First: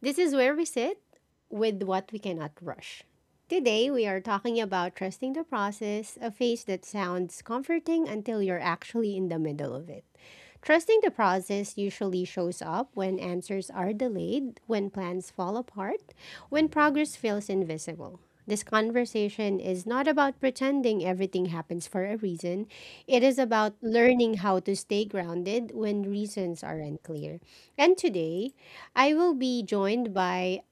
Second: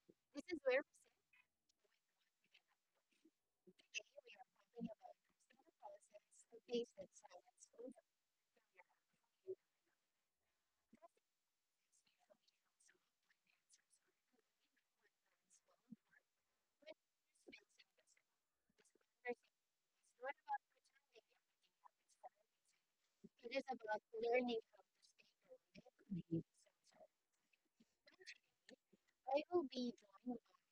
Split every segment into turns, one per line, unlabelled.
This is where we sit with what we cannot rush. Today, we are talking about trusting the process, a phase that sounds comforting until you're actually in the middle of it. Trusting the process usually shows up when answers are delayed, when plans fall apart, when progress feels invisible. This conversation is not about pretending everything happens for a reason. It is about learning how to stay grounded when
Mhm.
reasons are unclear. And today, I will be joined by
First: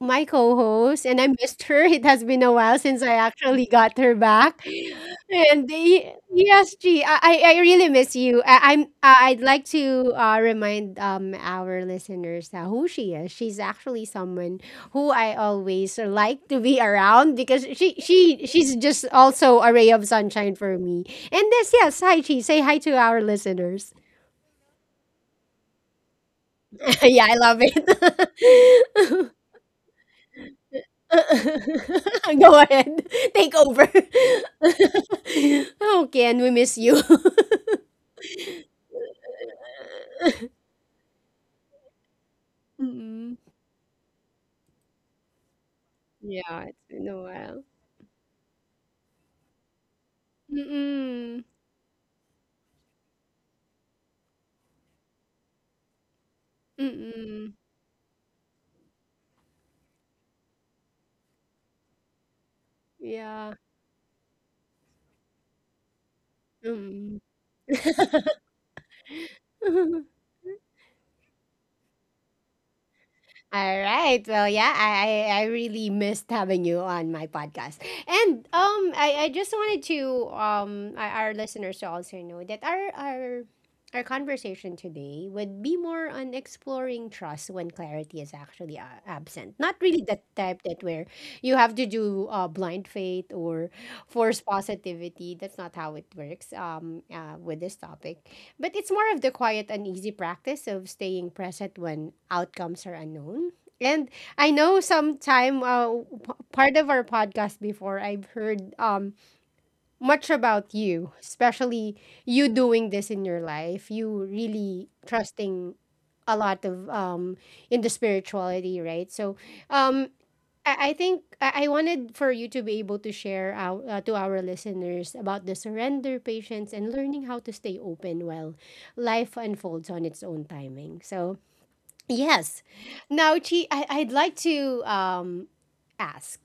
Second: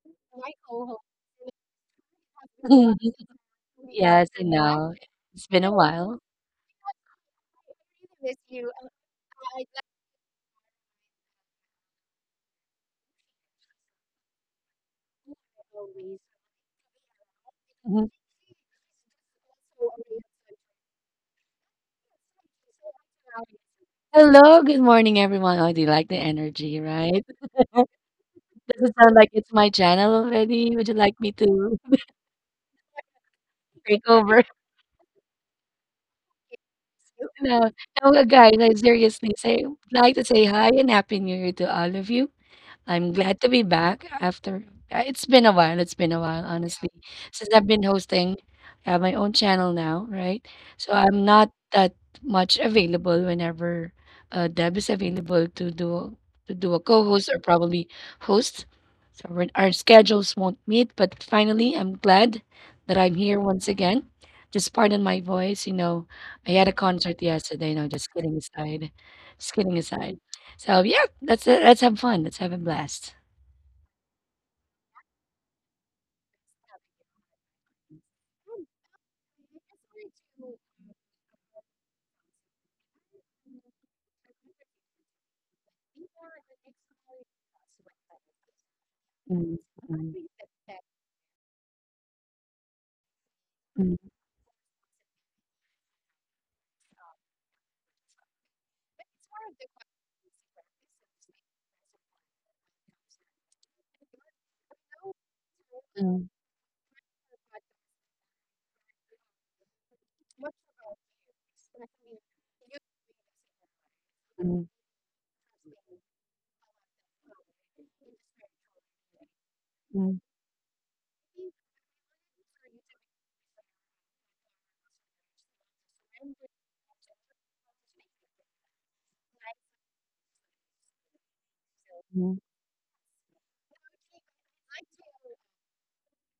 my co-host and I missed her. It has been a while since I
Mhm.
actually got her back.
Oh, it's been
And
a while.
yes, G, I really miss you. I'd like to remind our listeners who she is. She's actually someone who I always like to be around because she
Mhm.
she she's just also a ray of sunshine for me. And this Yes, hi Chi, say hi to our listeners.
Hello, good morning, everyone. Oh, do you like the energy, right?
Yeah, I love it.
Does it sound like it's my channel already? Would you like me to
Go ahead. Take over.
take over?
Oh, Ken, we miss you.
No, no, guys, I seriously say, like to say hi and happy new year to all of you. I'm
Mm-mm.
glad to be back after it's been a while. It's been a while,
Yeah, it's
honestly,
been a
since
while.
I've been hosting. I have my own channel now, right? So I'm
Mm-mm.
not that much available whenever Deb is available to do a co-host or
Mm-mm.
probably host. So we're- our schedules won't meet, but finally, I'm glad that I'm here
Yeah.
once again. Just pardon my voice. I had a
Mm-mm.
concert yesterday. No, just kidding aside. Just kidding aside. So yeah, let's have fun. Let's have a blast.
All right. Well, yeah, I really missed having you on my podcast. And I just wanted to our listeners to also know that our conversation today would be more on exploring trust when clarity is actually absent. Not really the type that where you have to do blind faith or force positivity. That's not how it works with this topic. But it's more of the quiet and easy practice of staying present when outcomes are unknown. And I know sometime
Mm.
part of our podcast before I've heard much about you, especially you doing this in your life, you really trusting a lot of in the spirituality, right? So um
Mm,
I think I wanted for you to be able to share out to our listeners about the surrender, patience, and learning how to stay open while life unfolds on its own timing. So
mm.
yes, now Chi, I'd like to ask,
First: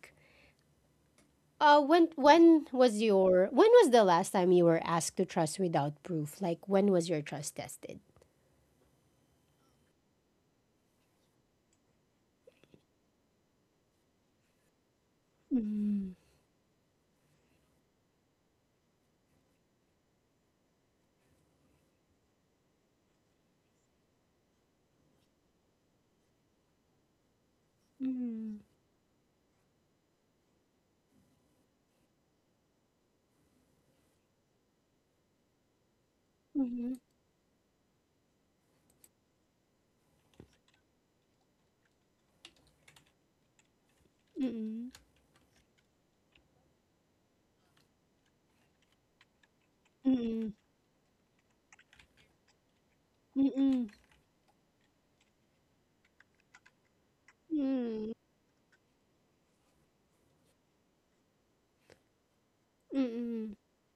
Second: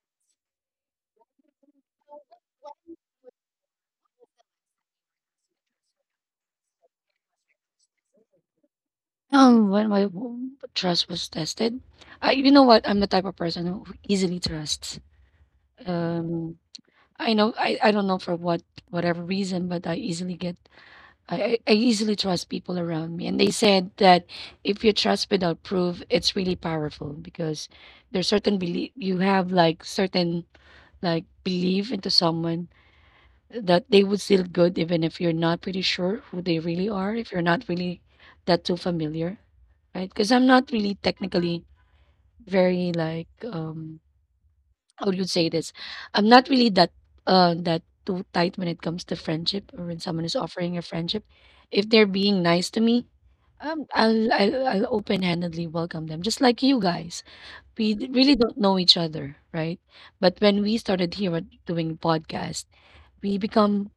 when was the last time you were asked to trust without proof? Like when was your trust tested?
When my trust was tested, I you know what? I'm the type of person who easily trusts.
Mm,
Um, I know I don't know for whatever reason, but I easily get I easily trust people around me. And they said that if you trust without proof, it's really powerful because there's certain
mm,
belief you have like certain like belief into someone that they would still good even if you're not pretty sure who they really
mhm,
are, if you're not really that too familiar, right? Because I'm not really technically very like
mm,
how would you say this? I'm not really that that too tight when it comes to friendship or when someone is
mm,
offering a friendship. If they're being nice to me,
mm, mm, mm,
I'll open-handedly welcome them, just like you guys. We
mm,
really don't know each other, right? But when we started here at doing podcasts
mm,
we
mm,
become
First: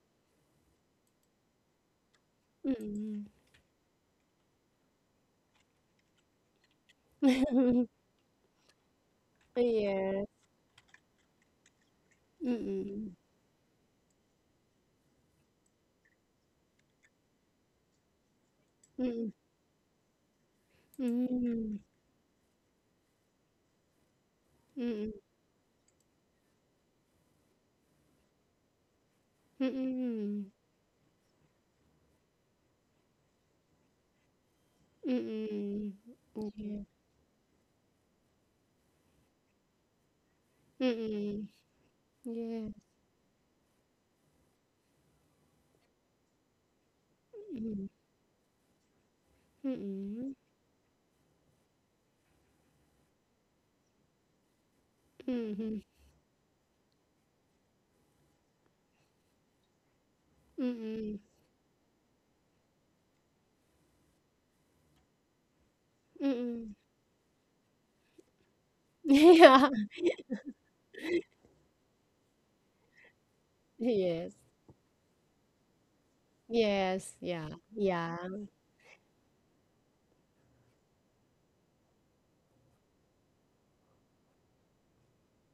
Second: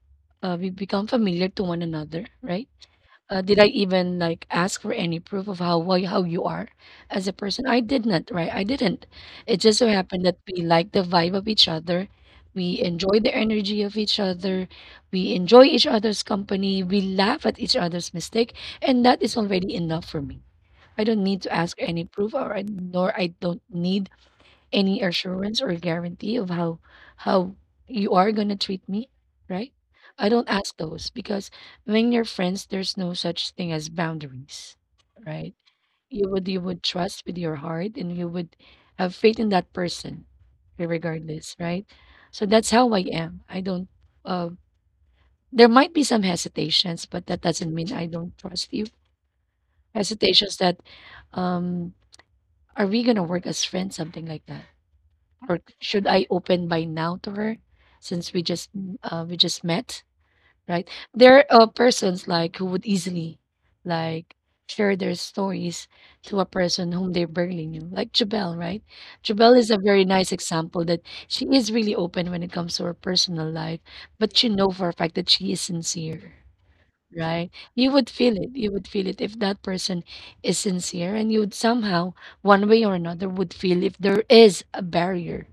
we become familiar to one another, right?
mm.
Did I even like ask for any proof of how you are as a person? I did not, right? I didn't. It just so happened
Yes.
that we like the vibe of each other. We
Mm,
enjoy the energy of each other. We enjoy each other's company. We laugh at each other's mistake, and that
mm,
is already enough for me. I don't need to ask
mm,
any proof, nor I don't need any
mm,
assurance or guarantee of how you are gonna treat me, right? I don't
mm,
ask those because when you're friends, there's no such thing as boundaries, right?
mm,
You would
mm,
you would
yeah,
trust with your heart and you would have faith in that person,
mm,
regardless, right? So
yeah,
that's how I am. I don't. Uh, there might be some hesitations, but that doesn't mean I don't trust you.
mm, mm,
Hesitations that, um, are we gonna work as friends? Something like that or
mhm,
should I open by now to her since we just met, right?
mm,
There are persons like who would easily like share their stories to a
mm.
person whom they barely knew, like Jabel, right? Jabel
Yeah,
is a very nice example that she is really open when it comes to her personal life,
yes,
but you know for a fact that she is sincere.
yes,
Right.
yeah,
You would
yeah,
feel it. You would feel it if that person is sincere, and you would somehow, one way or another, would feel if there is a barrier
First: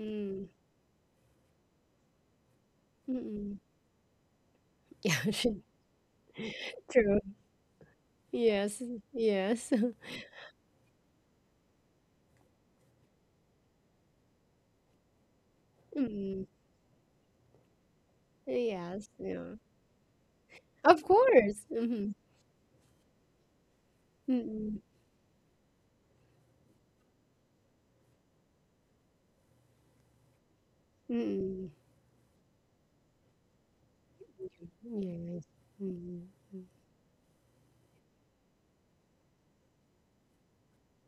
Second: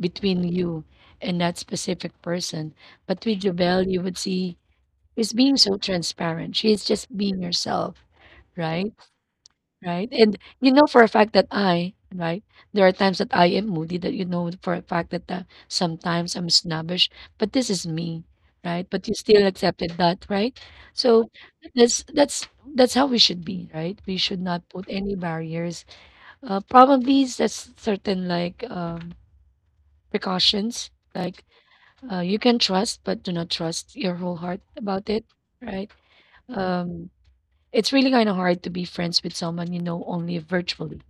between you and that specific person. But with
mm.
Jobel, you would see
Yeah,
she's being so transparent. She's just
true,
being herself,
yes,
right?
yes.
right? And you know for a fact that I, right? There are times that I am moody that you know for a fact that sometimes
Mm,
I'm snobbish, but this is me, right? But
yes,
you still
yeah,
accepted that, right?
of
So
course,
that's
mm,
that's that's how we should be, right? We should not
mm,
put any barriers. Probably that's certain like precautions, like
mm,
you can trust, but do not trust your whole heart about it,
yes,
right?
mm.
Um, it's really kind of hard to be friends with someone you know only virtually,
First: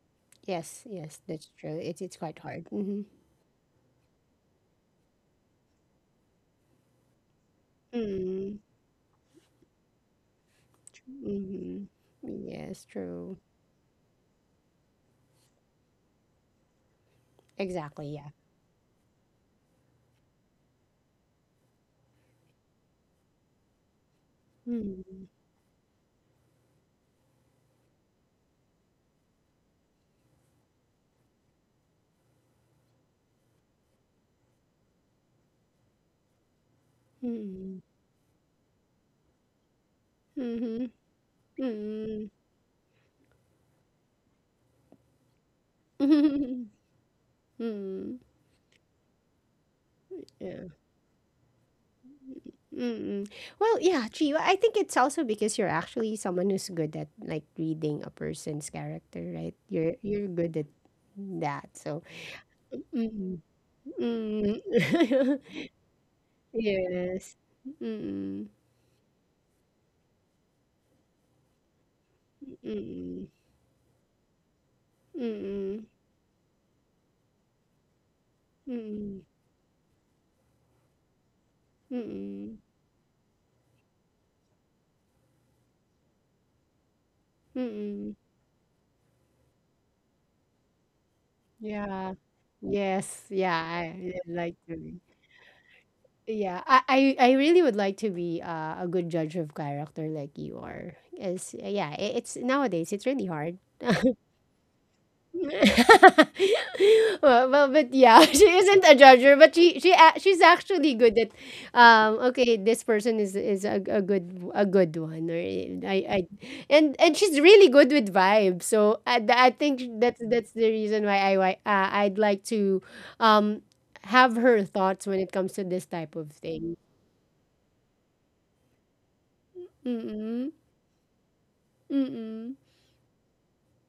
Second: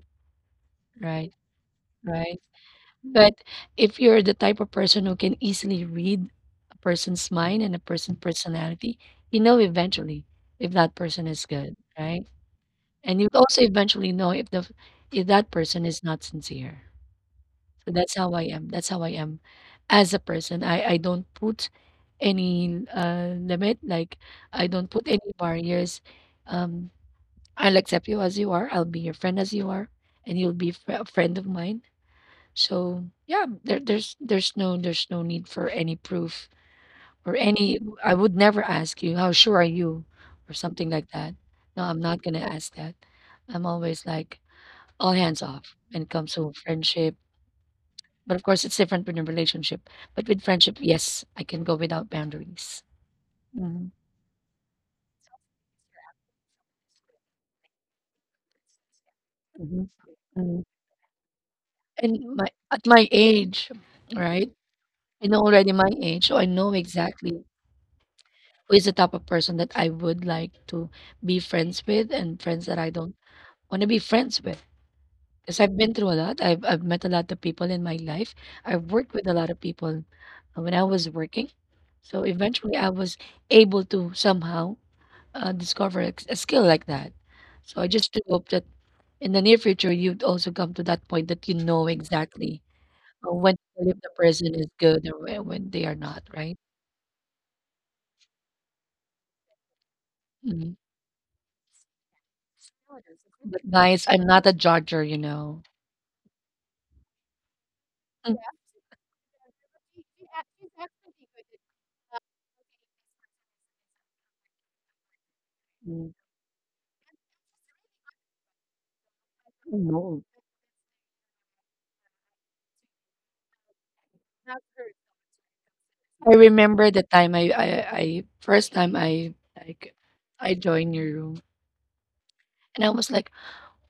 Yes, yes,
right?
that's true. It's quite
Right.
hard. Mm-hmm.
But if you're the type of person who can easily read a person's mind and a person's
Mm,
personality, you know eventually if that person is good,
mm-hmm.
right?
Yes,
And you
true.
also eventually know if the if that person is not sincere. So
Exactly,
that's
yeah.
how I am. That's how I am as a person. I don't put any limit, like I don't put
Mm,
any barriers. Um, I'll accept you as you are. I'll be your friend as you are, and you'll be a friend of mine so yeah, there's no need for any proof or any.
mm,
I would never ask you how sure are you or
mm-hmm.
something like that. No, I'm not
Mm,
gonna ask that. I'm always like all hands off when it comes to friendship.
mm.
But of course, it's different with a relationship. But with
Yeah.
friendship, yes, I can go without boundaries.
Mm-mm. Well,
Mhm,
yeah, Chi, I think it's also because you're actually someone who's good at like reading a person's character, right?
mhm,
You're good
mhm.
at that. So,
And my at my
mm,
age, right?
mm.
I know already my age, so I know
Yes.
exactly
Mm,
who is the type of person that I would like to be friends with and
mm,
friends that I don't
mm,
want to be friends with. Because I've
mm,
been through a lot. I've met a lot of people in my life. I've worked
mm.
with a lot of people when I was working. So
Mm,
eventually I was able to somehow discover a skill like that. So I just
mm,
do hope that in the near future you'd also come to that point that you know
yeah.
exactly
Yes,
when
yeah,
to tell if the
I
person
like
is
to be.
good or when they are not, right?
Yeah, I really would like to be a good judge of character like you
Mhm.
are. As Yeah, I- it's nowadays it's really hard.
Guys, I'm not a judger.
Well, but yeah, she isn't a judger, but she's actually good at, okay, this person is a good one, or I I, and she's really good with vibes. So I think
No.
that's the reason why I'd like to, um, have her thoughts when it comes to this type of
I
thing.
remember the time I first time
Mm
I joined your room
mm mm.
and I was like,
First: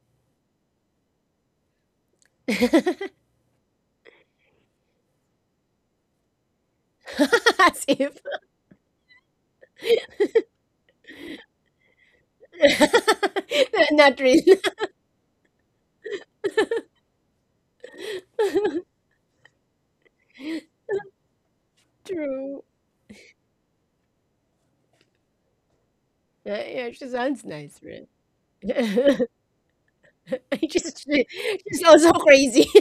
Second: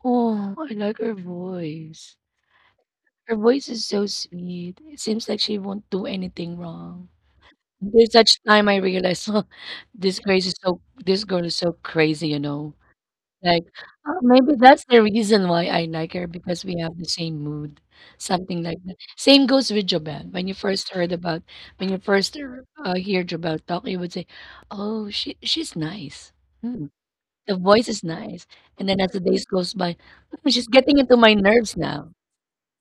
oh, I like her voice. Her voice is so sweet. It seems like she won't do anything wrong.
As
There's
if.
such time I realized, oh, this girl is so crazy. Like, oh,
Not real.
maybe that's the reason why I like her because we have the same mood, something like that. Same goes with Jobel. When you first
True.
hear Jobel talk, you would say, "Oh, she's nice.
Yeah,
Hmm,
yeah, she sounds
the
nice,
voice is
right?
nice." And then as the days goes by, "Hmm, she's
She's
getting into
she
my nerves
she's also
now,
crazy.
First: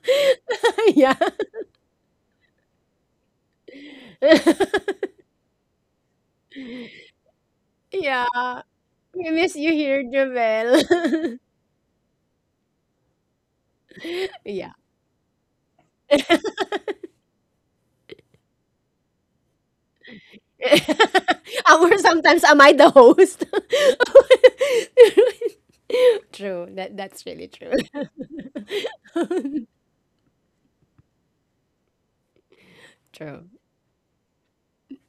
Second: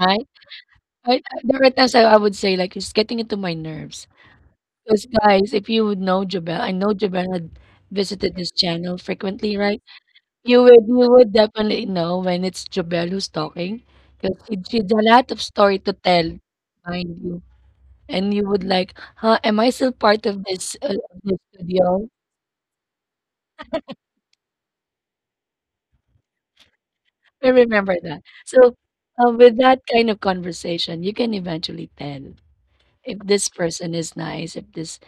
right?
Yeah.
There are times I would say like, "She's getting into my nerves." Because guys, if you would know Jobel, I know Jobel had visited this
Yeah,
channel
we
frequently,
miss you
right?
here,
You would
Javel.
definitely know when it's Jobelle who's talking, 'cause she
Yeah.
she's a lot of story to tell, mind you, and you would like, "Huh, am I still part of this
Our
studio?"
Sometimes am I the host? True, that's really
I
true.
remember that. So, with that kind of conversation, you can eventually tell if
True.
this person is nice, if this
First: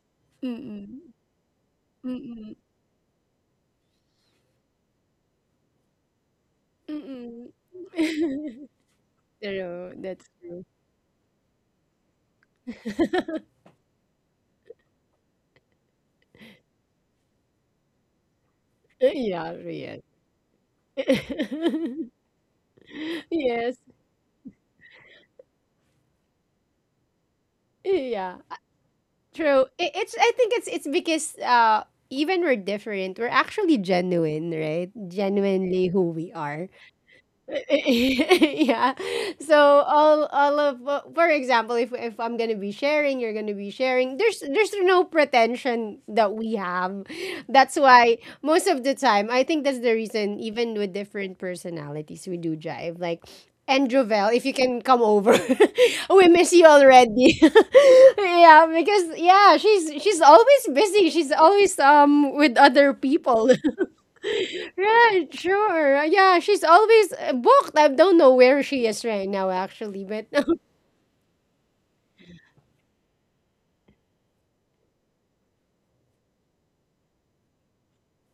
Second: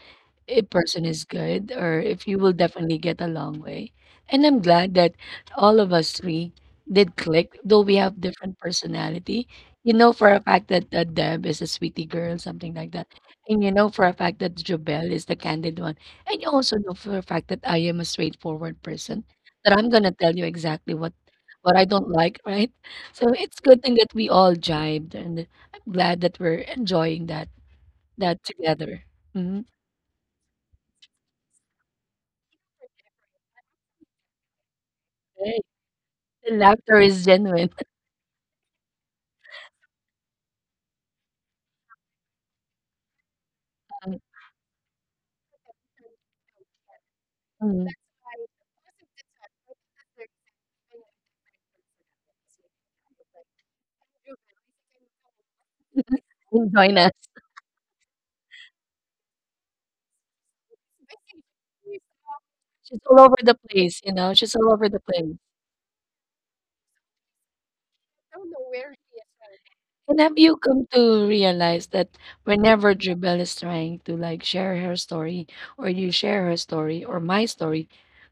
a person
Mm-mm.
is good or if you will
Mm-mm.
definitely get a long way. And I'm glad that all of us three did
Mm-mm.
click, though we have different personality.
True,
You know
that's
for a
true.
fact that Deb is a sweetie girl, something like that. And you know for a fact that Jobel is the candid one. And you also know for a fact that I am a straightforward person,
Yeah,
that I'm
real.
gonna tell you exactly what I don't like, right? So it's
Yes,
good thing that we all jibed and I'm glad that we're enjoying that
yeah,
that together. Hmm.
true. I it's I think it's because even we're different, we're actually genuine, right, genuinely who we
The
are.
laughter is genuine.
Yeah. So all of for example, if I'm gonna be sharing, you're gonna be sharing. There's there's no pretension that we have. That's
Mm,
why most of the time, I think that's the reason. Even with different personalities, we do jive. And Jovel, if you can come over, we miss you
and join us.
already. Yeah, because yeah, she's always busy. She's always with other
She's all over
people.
the place, she's all over the
Right,
place.
sure. Yeah, she's always booked. I don't know where she is right now, actually,
And
but
have you come to realize that whenever Jubel is trying to, like, share her story or you share her story or my story,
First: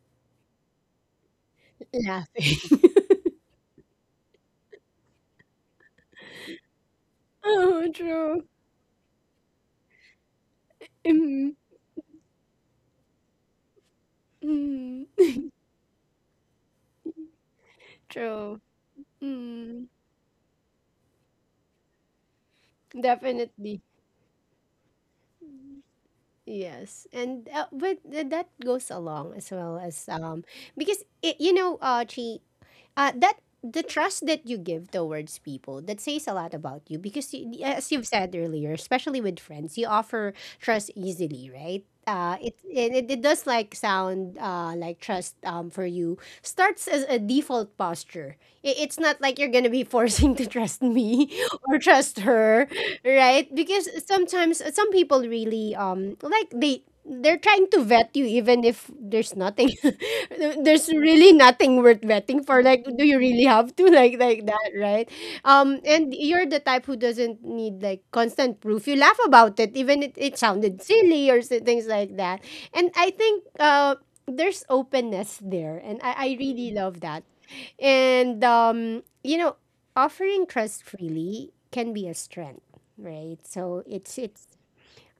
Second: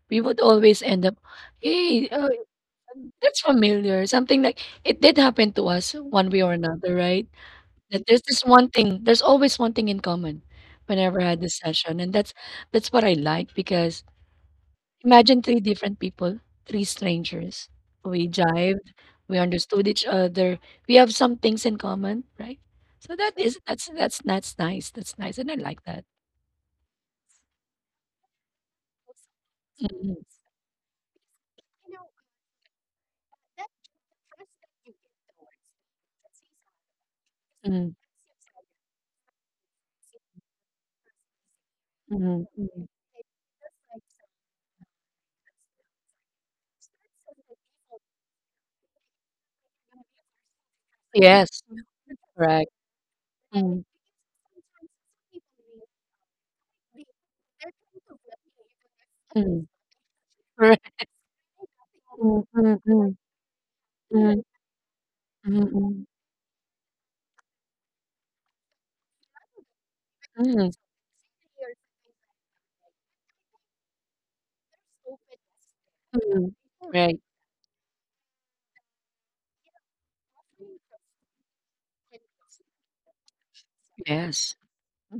we would always end up, "Hey,
Laughing.
that's familiar," something like, "It did happen to us one way or another," right?
Oh,
That there's this
true.
one thing, there's always one thing in common whenever I had
Mm,
this session, and that's what I like because
mm,
imagine three different people, three strangers. We
true.
jived, we
Mm,
understood each other, we have some things in common, right? So
definitely.
that's nice, and I like that.
Yes. And but that goes along as well as because it, Chi. That the trust that you give towards people, that says a lot about you because you, as you've said earlier, especially with friends, you offer trust easily, right.
Mhm.
It,
Mm.
it it does like sound like trust, for you starts as a default posture. It's not like you're gonna be forcing to trust me
Yes,
or trust her,
correct.
right, because sometimes some people really like they're trying to vet you even if there's nothing. There's
Correct.
really nothing worth
Mm,
vetting for,
mm,
like do
mm,
you really have to like that, right?
mm, mm.
And you're the type who doesn't need like constant proof. You laugh about it, even it
Mm.
sounded silly or things like that. And I think there's openness there, and I
Mm.
really love
Right.
that. And offering trust freely can be a strength, right, so it's
Yes.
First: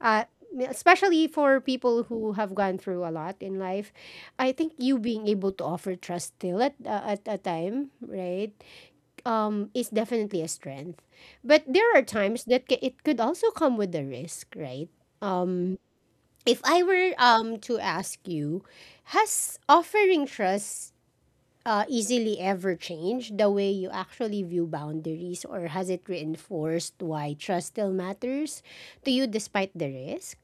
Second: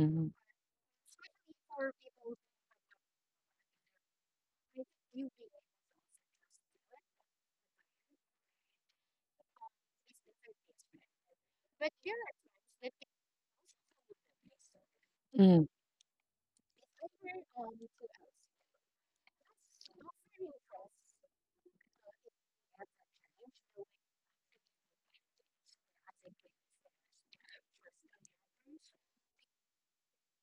uh, especially for people who have gone through a lot in life, I think you being able to offer trust still at a time, right, is definitely a strength. But there are times that it could also come with a risk, right?
Mm.
Um, if I were to ask you, has offering trust easily ever changed the way you actually view boundaries, or has it reinforced why trust still matters to you despite the risk?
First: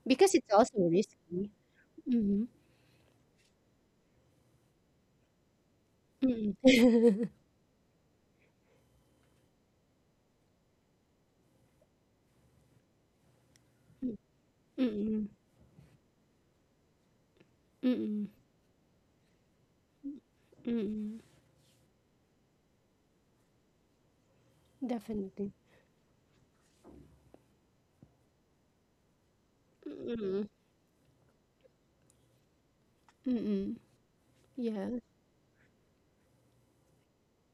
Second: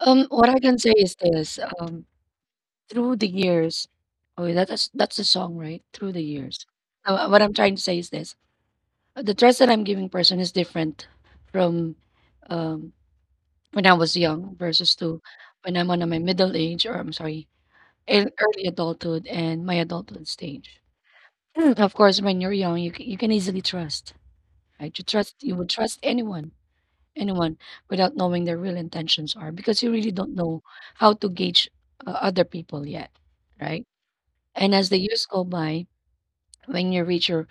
Because
What
it's
I can
also
say is
risky.
this.
Mhm.
Through the years. Oh, that's the song, right? Through the years.
Mm.
So, what I'm trying to say is this: the trust that I'm giving person is different from um, when I
Mm.
was young versus to
Mm.
when I'm on my middle age, or I'm sorry,
Mm.
early adulthood and my adulthood stage.
Mm.
Of course, when you're young, you you can easily trust, right? You trust
Definitely.
you would trust anyone, anyone without knowing their real intentions are because you really don't
Mm.
know how to gauge other people yet,
Mm.
right? And as
Yeah.
the years go by, when you reach your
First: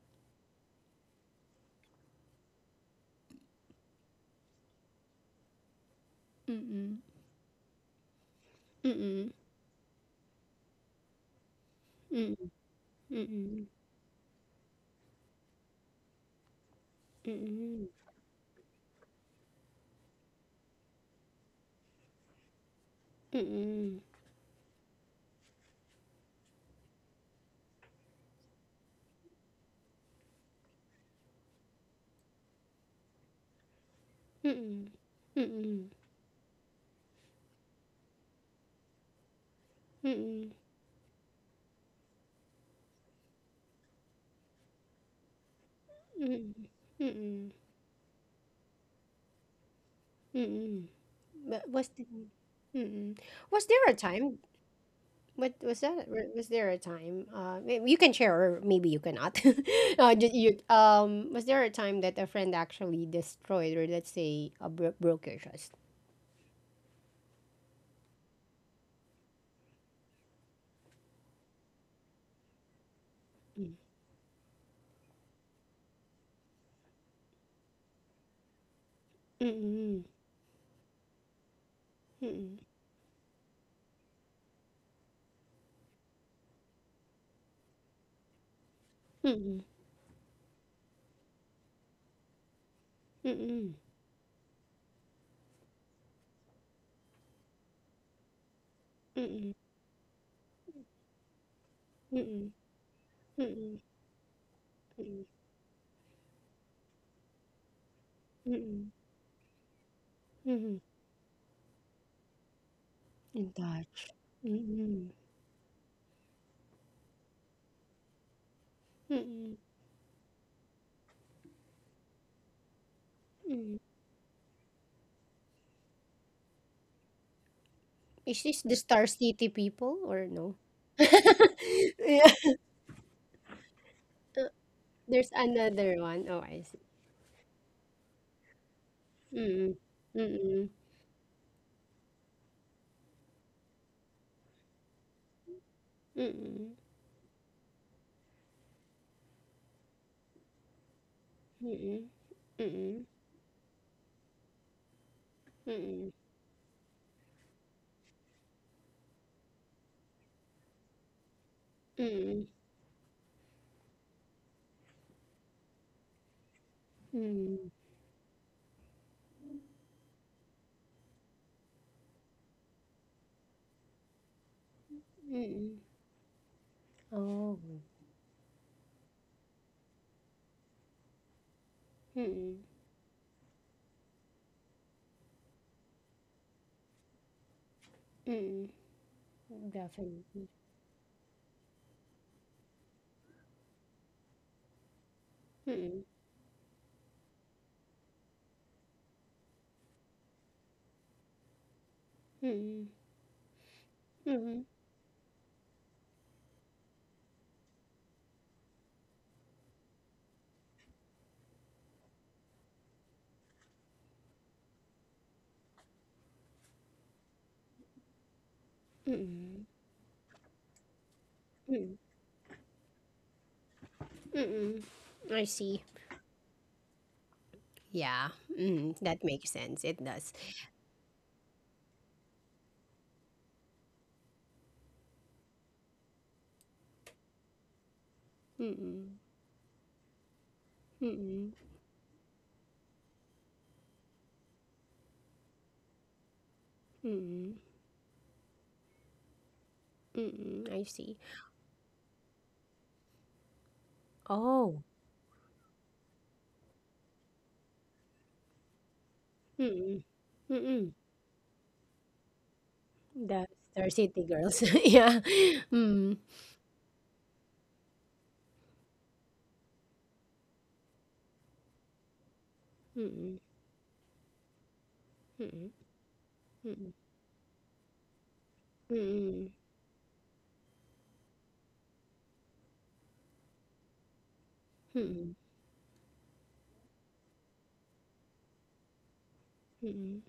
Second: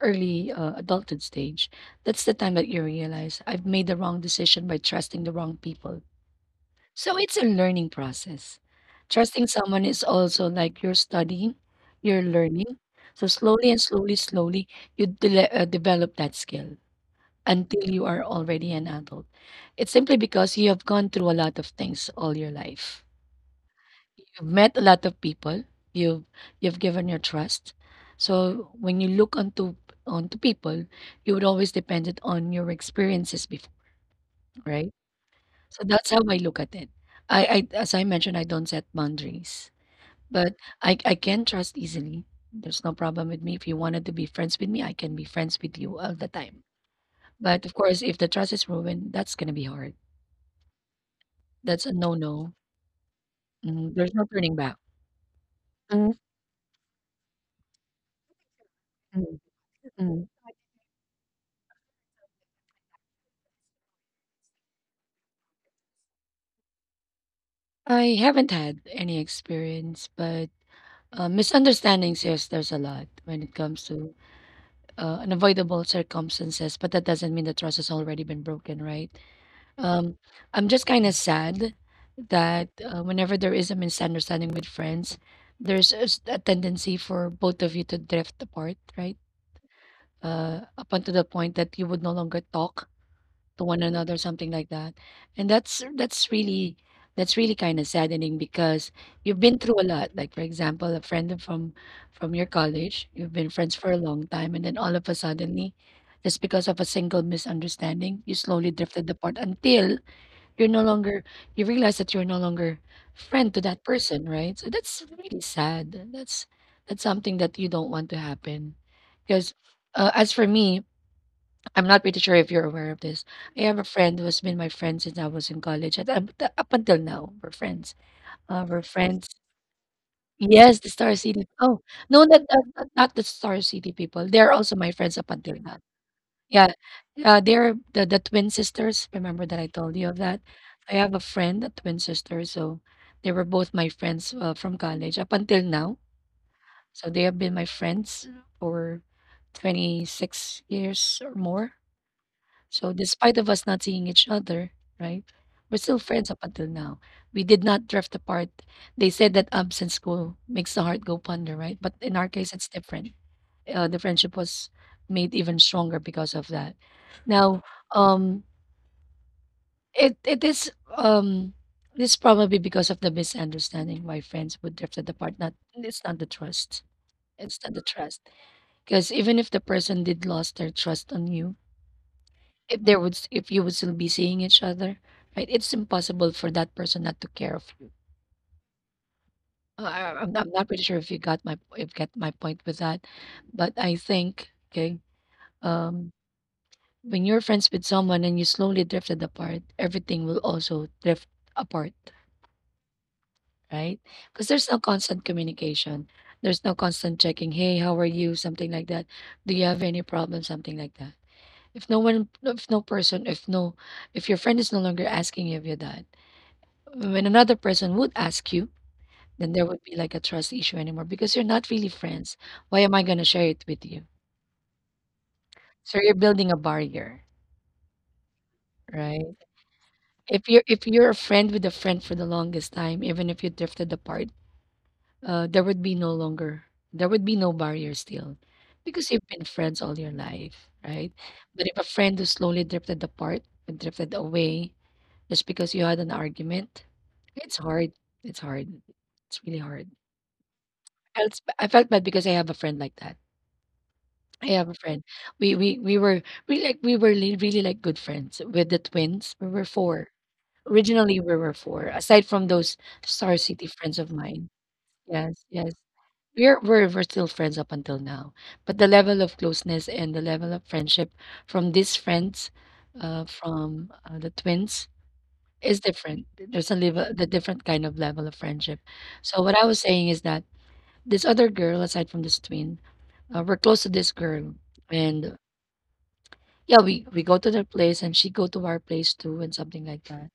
early adulthood stage, that's the time that you realize I've made the wrong decision by trusting the wrong people.
Mm.
So it's a learning process.
Mm.
Trusting someone is also like you're studying, you're
Mm.
learning. So
Mm.
slowly and slowly, slowly, you develop that skill
Mm.
until you are already an adult. It's simply because you have gone through a lot of things all your life.
Mm.
You've met a lot of people. You've you've given your trust. So when you look onto people, you would always depend it on your experiences before, right?
Mm.
So
Mm.
that's how I look at it. I, as I mentioned, I don't set boundaries, but
Mm.
I can trust easily. There's no problem with me. If you wanted to be friends with me, I can be friends with you all the
Mm.
time.
Mm.
But of course, if the trust is ruined, that's gonna be hard.
Mm. But
That's a
was the
no no.
Mm. Was there a
There's no
time
turning back.
But
Mhm,
was there a time? You can share, or maybe you
mhm,
cannot.
mhm.
Ju- you Was there a time that a friend actually destroyed, or let's say, a broke your trust?
I haven't had any experience, but misunderstandings, yes, there's a lot when it
Mm.
comes to unavoidable circumstances, but that doesn't mean the trust has already been broken, right?
Mm-mm.
Um, I'm just kind of sad that whenever there is a misunderstanding with friends, there's a tendency for both of you to drift apart, right?
Mm-mm.
Up until the point that you would no longer talk to
Mm-mm.
one another, something like that. And that's really kind of saddening because you've
Mm-mm.
been through a lot. Like for example, a friend from your
Mm-mm.
college, you've been friends
Mm-mm.
for a long time, and then all of
Mm-mm.
a
Mm-mm.
suddenly, just because of a single misunderstanding, you slowly
Mm-mm.
drifted apart until you're no
Mm-mm.
longer you realize that you're no longer friend
In
to that
touch.
person, right? So that's
Mm-mm.
really sad. That's something that you don't want to happen
Mm-mm.
because as for me, I'm not pretty sure if you're aware of this. I
Mm-mm.
have a friend who has been my friend since I was in college, and up until now, we're friends.
Is this the
We're
Star
friends.
City people or no?
Yes, the Star City. Oh, no,
Yeah.
not not, not the Star City people.
Uh,
They're also my friends up
There's
until now.
another one. Oh, I
Yeah,
see.
they're the twin sisters. Remember that I
Mm-mm.
told you of that?
Mm-mm.
I have a friend, a twin sister, so they were both my friends from college up until now.
Mm-mm.
So they have been my friends for 26 years or more.
Mm,
So
mm,
despite of us not seeing each other, right? We're still
mm,
friends up until now. We did not drift apart. They said that absence go makes the heart go ponder, right? But in our
mm,
case, it's different. The friendship was made even stronger because of that. Now,
mm,
um, it is, um, this probably because of the misunderstanding why friends would drift apart. Not,
mm.
it's not the trust. It's
Oh.
not the trust because even if the person did lost their trust on you,
Mm,
if there would s if you would still be seeing each other, right? It's impossible for that person not to care of you.
mm.
I I'm not
Definitely.
I'm not pretty sure if you got my if get my point with that, but I think, okay,
Mm,
um, when you're friends with someone and you slowly drifted apart, everything will also drift apart,
mm,
right? Because
mm,
there's no constant communication. There's no constant checking, hey, how are you? Something like that. Do you have any problem? Something like that. If no one, if no person, if no, if your friend is no longer asking you if you're that when another person would ask you, then there
mm,
would be like a trust issue anymore because you're not really
mm,
friends. Why am I gonna share it with you?
mm. I see.
So you're building a barrier,
Yeah. Mm, that
right?
makes sense. It does.
If you're a friend with a friend for the longest time, even if you drifted apart, uh, there would be no longer there would be no barrier still, because
Mm,
you've been friends all your life, right?
mm,
But if a friend who slowly drifted apart and drifted away just because you had an argument, it's
mm,
hard. It's hard. It's really hard.
mm. I see.
I felt bad because I have a friend like that. I have a
Oh.
friend. We were we like we were li really like good friends with the twins. We were 4.
Mm, mm.
Originally, we were 4, aside from those Star
The
City
Star
friends of
City
mine.
Girls. Yeah.
Yes, yes.
Mm.
We're still friends up until now. But the level of closeness and the level of friendship from these friends, uh,
Mm.
from, uh, the twins
Mm.
is different. There's a
Mm.
level the different kind of level of friendship. So
Mm.
what I was saying is that this other girl, aside from this twin, we're close to this girl, and
Mm.
yeah, we go to their place, and she go to our place too, and something
Mm.
like
Mm.
that.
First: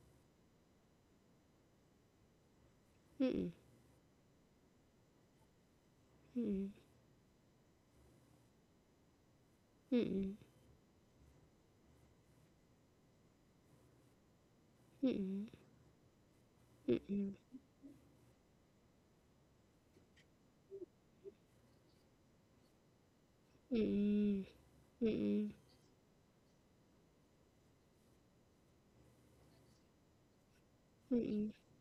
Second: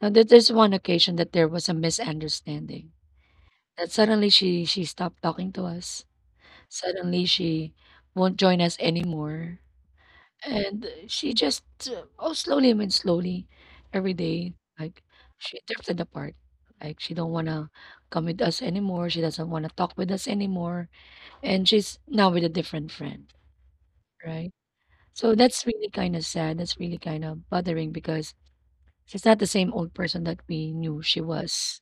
Now, there's one occasion that there was a misunderstanding.
Mm.
That suddenly she stopped talking to us.
Mm.
Suddenly she won't join us anymore,
Mm-mm,
and she just oh slowly, I mean slowly, every day, like
mm-mm,
she drifted apart. Like she don't
mm-mm,
wanna come with us anymore. She doesn't wanna talk with us anymore and she's now with a different friend,
mm-mm,
right? So
mm-mm,
that's really kind of sad. That's really kind of bothering because she's not the same old person that we knew she
mm-mm,
was.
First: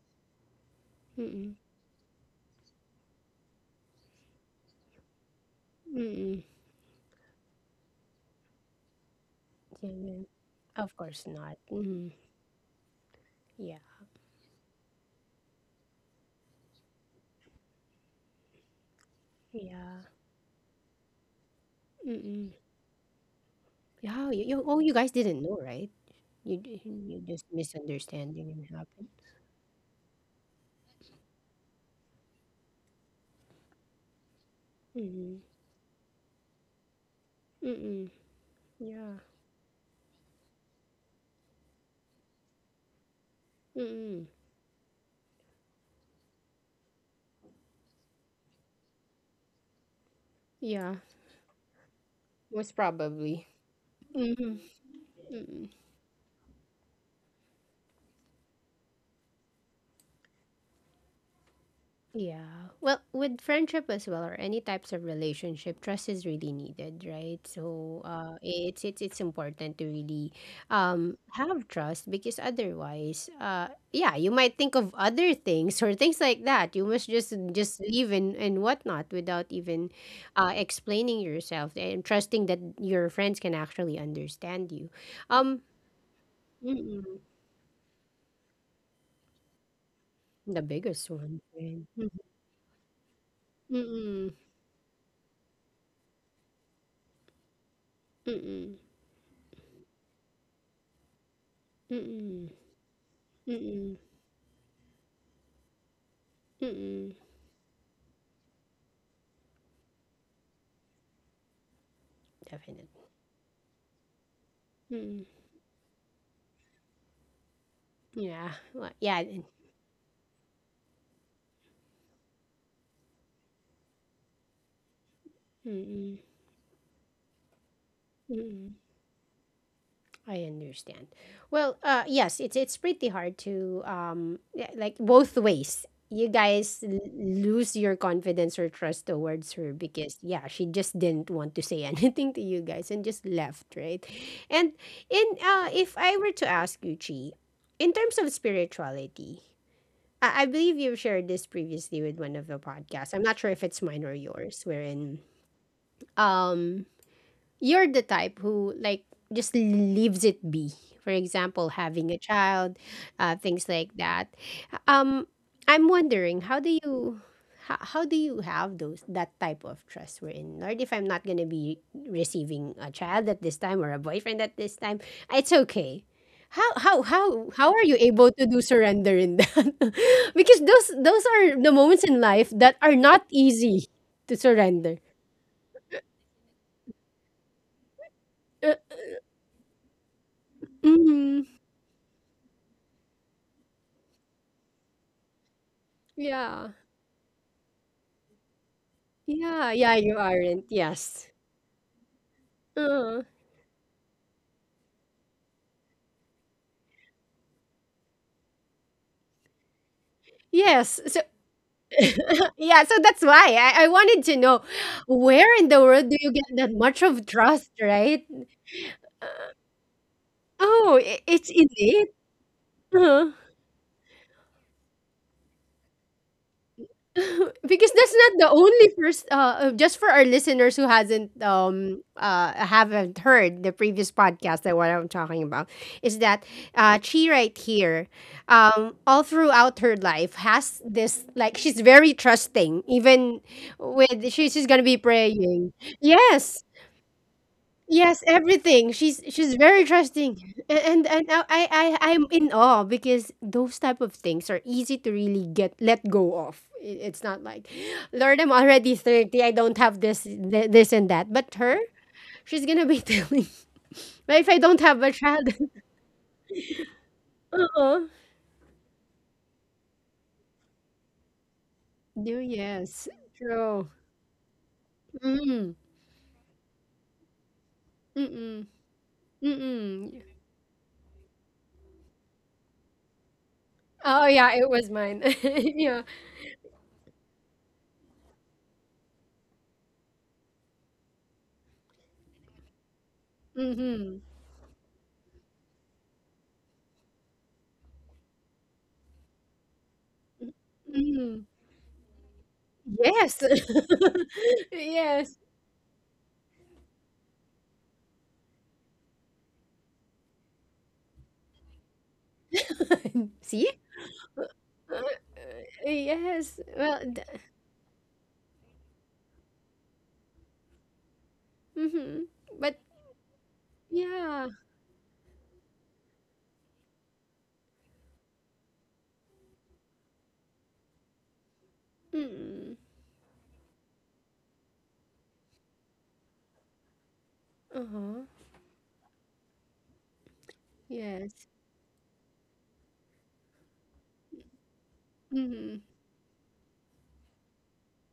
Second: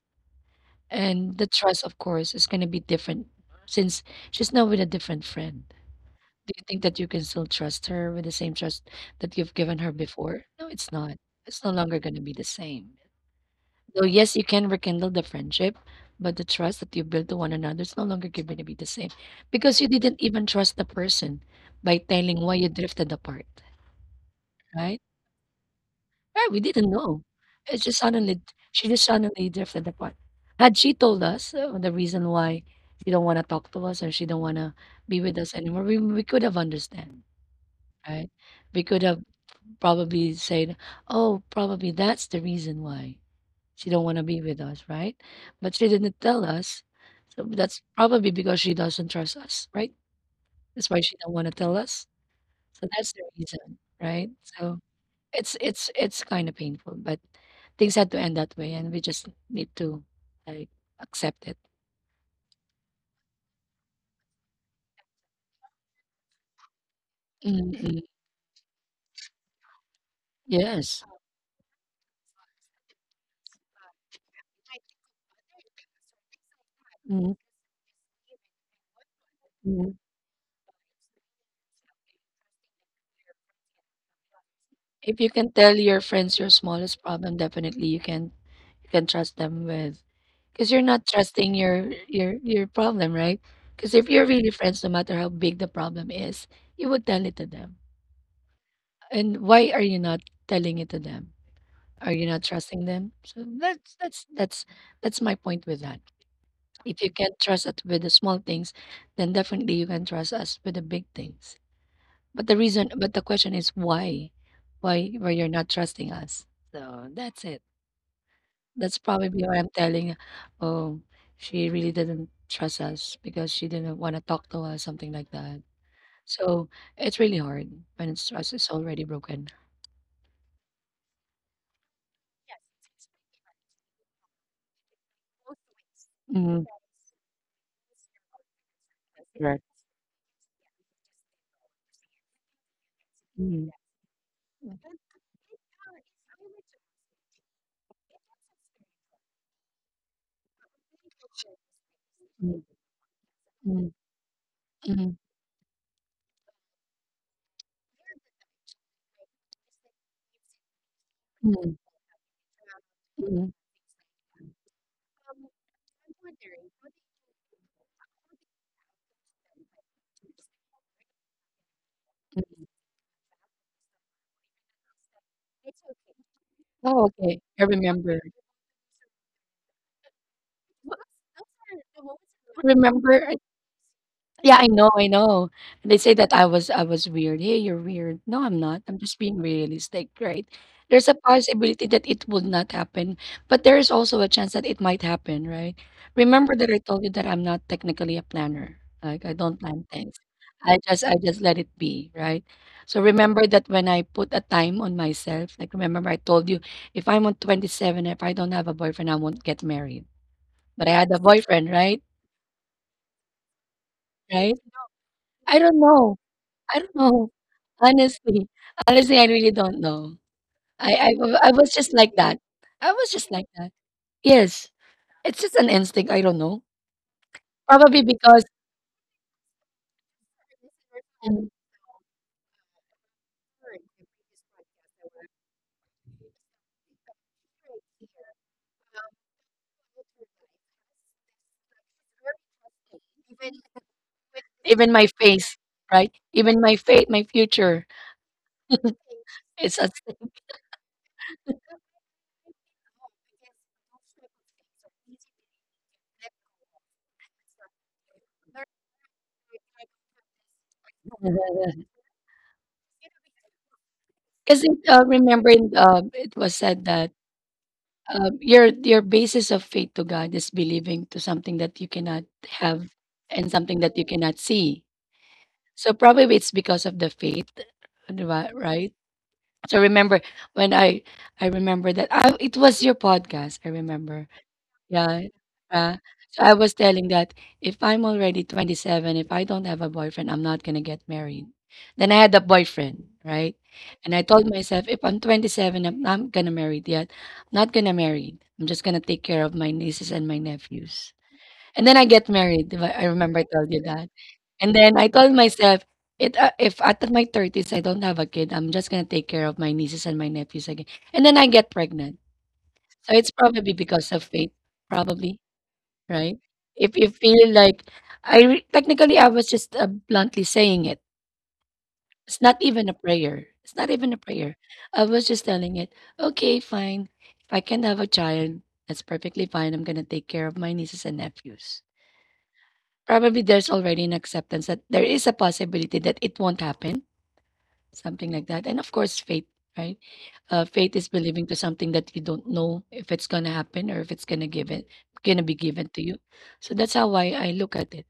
And the
mm-mm,
trust, of course, is going to be different since she's now with a different friend.
mm-mm.
Do you think that you can still trust her with the same trust that you've given her
Yeah, man.
before? No, it's
Of
not.
course not.
It's no longer
Mm-hmm.
going to be the same.
Yeah,
So yes, you can rekindle the friendship, but the trust that you built to one another is no longer going to be the same because you
yeah.
didn't even trust the person by telling
Mm-mm.
why you drifted apart,
Yeah, oh, you
right?
guys didn't know, right?
Right, we didn't
You
know.
just
It's just suddenly
misunderstanding and
she just
happened.
suddenly drifted apart. Had she told us the reason why she don't want to talk to us or she don't want to be with
Mm-mm,
us anymore, we could have understand,
mm-mm,
right? We could
yeah,
have probably said, "Oh, probably that's the reason why." She don't want to
mm-mm,
be with us, right? But she didn't tell us. So that's probably because she doesn't trust us, right? That's
yeah,
why she don't want to tell us.
most
So that's the
probably.
reason, right?
Mm-hmm.
So it's kind of painful, but things had to end that way, and we just need to like accept it.
Yeah. Well, with friendship as well or any types of relationship, trust is really needed, right?
Mm, mm,
So, it's important to really
yes.
have trust because otherwise, yeah, you might think of other things or things like that. You must just leave and whatnot without even
Mm,
explaining yourself and trusting that your friends can actually understand you.
if you can
Um
tell your friends your smallest
mm-mm,
problem, definitely you can trust them with
the
because you're not
biggest one.
trusting your
Friend.
your problem, right? Because if you're
Mm-mm,
really friends, no matter how big the problem is, you would tell it to them.
mm-mm,
And why are you not telling it to them? Are you not
mm-mm,
trusting them? So
mm-mm.
that's my point with that. If you
Mm,
can trust it with the small things, then definitely you can trust us with the big things. But the reason,
definitely.
but the question is why?
Mm,
Why you're not trusting us? So that's it.
yeah. Well,
That's
yeah.
probably why I'm telling, oh, she really didn't trust us because she didn't want to talk to us, something like that.
Mm,
So it's really hard when it's trust is
mm,
already broken.
I understand. Well, yes, it's pretty hard to yeah, like both ways. You guys lose your confidence or trust towards her because yeah, she just didn't want to say anything to you guys and just left, right? And in if I were to ask you, Chi, in terms of spirituality, I believe you've shared this previously with one of the podcasts. I'm not sure if it's
Mm,
mine or yours,
mm,
wherein um you're the type who like just leaves it be, for example
mm,
having a child,
mm.
things like that. um I'm wondering how do you have those that type of trust, we're in Lord, if I'm not going to be receiving a child at this time or a boyfriend at this time, it's okay, how how
Oh, okay.
how
I
how are you
remember.
able to do surrender in that? Because those are the moments in life that are not
Remember,
easy to
yeah, I know,
surrender.
I know. They say that I was weird. Hey, you're weird. No, I'm
uh,
not. I'm just being realistic, right? There's a
mhm.
possibility that it would not happen, but there is also a chance that it might happen, right? Remember
Yeah.
that I told you that I'm not technically a planner. Like I don't
Yeah,
plan
yeah, you
things.
aren't.
I
Yes.
just let it be, right? So
Uh,
remember that when I put a time on myself, like remember I told you if I'm on 27, if I don't have a boyfriend, I won't get married. But I
yes.
had
So
a boyfriend, right?
uh, yeah, so that's why I wanted to
Right?
know where
I
in the
don't
world do
know.
you get that
I don't
much of
know.
trust, right?
Honestly, honestly, I really don't know.
Oh, it's
I was just
innate.
like that. I was just like that. Yes, it's just an instinct. I don't know.
Because
Probably
that's not
because
the only first just for our listeners who hasn't
um,
haven't heard the previous podcast that what I'm talking about is that she right here all throughout her life has this, like, she's very trusting, even with she's gonna
even
be
my face,
praying.
right?
Yes.
Even my fate, my future.
Yes, everything. She's
It's
very trusting. And I'm in awe because those type of things are easy to really get let go of. It's not like, Lord, I'm already 30. I don't have this and that. But her, she's gonna be telling. But if I
because
don't
it,
have a child,
remembering it was said that
uh-uh.
your basis of faith to God is believing to something that you cannot
Do
have
Yes,
and something
true.
that you cannot see.
Mm.
So probably it's because of the faith, di ba,
Mm.
right? So
Mm.
remember when I remember that I, it was your podcast. I
Oh
remember,
yeah, it was
yeah.
mine. Yeah.
Uh, so I was telling that if I'm already 27, if I don't have a boyfriend, I'm not gonna get married. Then I had a boyfriend, right?
Mm-hmm.
And I told myself, if I'm 27, I'm not gonna marry yet. I'm not gonna marry. I'm just gonna take care of my nieces and my nephews.
Mm-hmm.
And then I get married. Di I
Yes.
remember I told you that. And then I told
Yes.
myself, it if at my 30s I don't have a kid, I'm just gonna take care of my nieces and my nephews again. And then I get pregnant. So it's
See?
probably because of fate, probably, right?
Yes. Well,
If you
d
feel like technically I was just bluntly saying it.
mhm.
It's not
But
even a prayer. It's not even a
yeah.
prayer. I was just telling it. Okay, fine. If I can have a child, that's perfectly fine. I'm gonna take care of my nieces and nephews.
Mm.
Probably there's already an acceptance that there is a possibility that it won't happen,
Uh-huh.
something like that. And of course, faith, right? Faith is
Yes.
believing to something that you don't know if it's gonna happen or if it's gonna give it, gonna be
Mm.
given to you. So that's how I look at it.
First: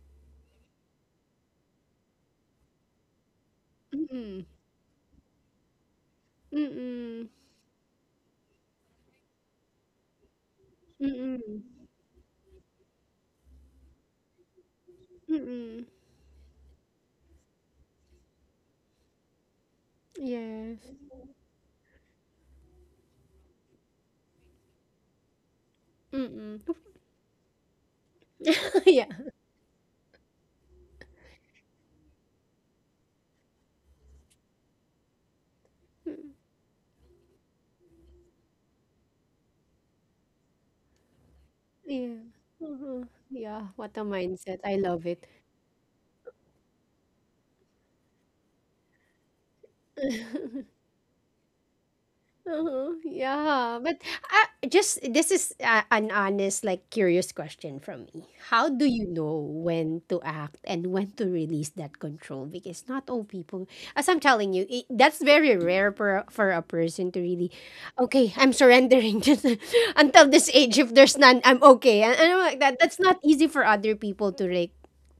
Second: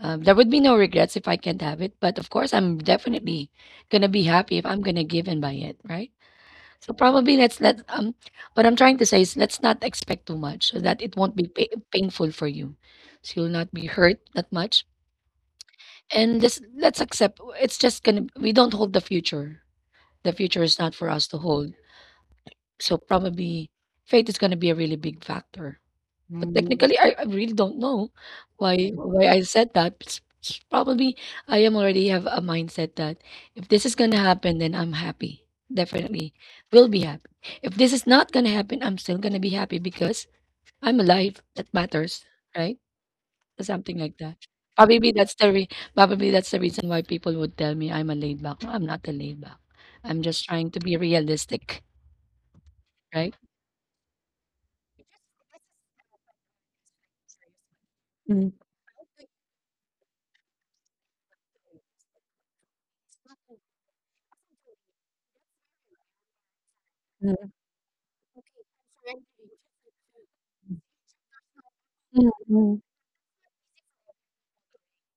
There would be no regrets if I can't have it, but of course, I'm definitely gonna be
Mm.
happy if I'm gonna given by it, right? So
Mm.
probably let's let what I'm trying to say is let's not expect too much so that it won't be
Mm.
painful for you, so you'll not be hurt that much
Mm.
and this, let's accept it's just gonna we don't hold the future. The future
Yes.
is not for us to hold. So probably fate is gonna be a really big factor. But
Mm.
technically, I really don't know
Yeah.
why I said that. It's probably I am already have a mindset that if this is gonna happen, then I'm happy. Definitely
Mm.
will be happy. If this is not gonna happen, I'm still gonna be happy because I'm alive. That
Yeah.
matters, right?
Uh-huh. Yeah. What
Something
a
like that.
mindset. I love
Probably
it.
that's the re Probably that's the reason why people would tell me I'm a laid back. No, I'm not a laid back. I'm just trying to be realistic,
Uh-huh.
right?
Yeah, but just this is an honest, like, curious question from me.
Mm,
How do you know when to act and when to release that control? Because not all people, as I'm telling you, it, that's very rare for for a person to really,
mm,
okay, I'm surrendering, just until this age. If there's none, I'm okay. And
mm,
I'm like that.
mm,
That's not easy for other people to, like,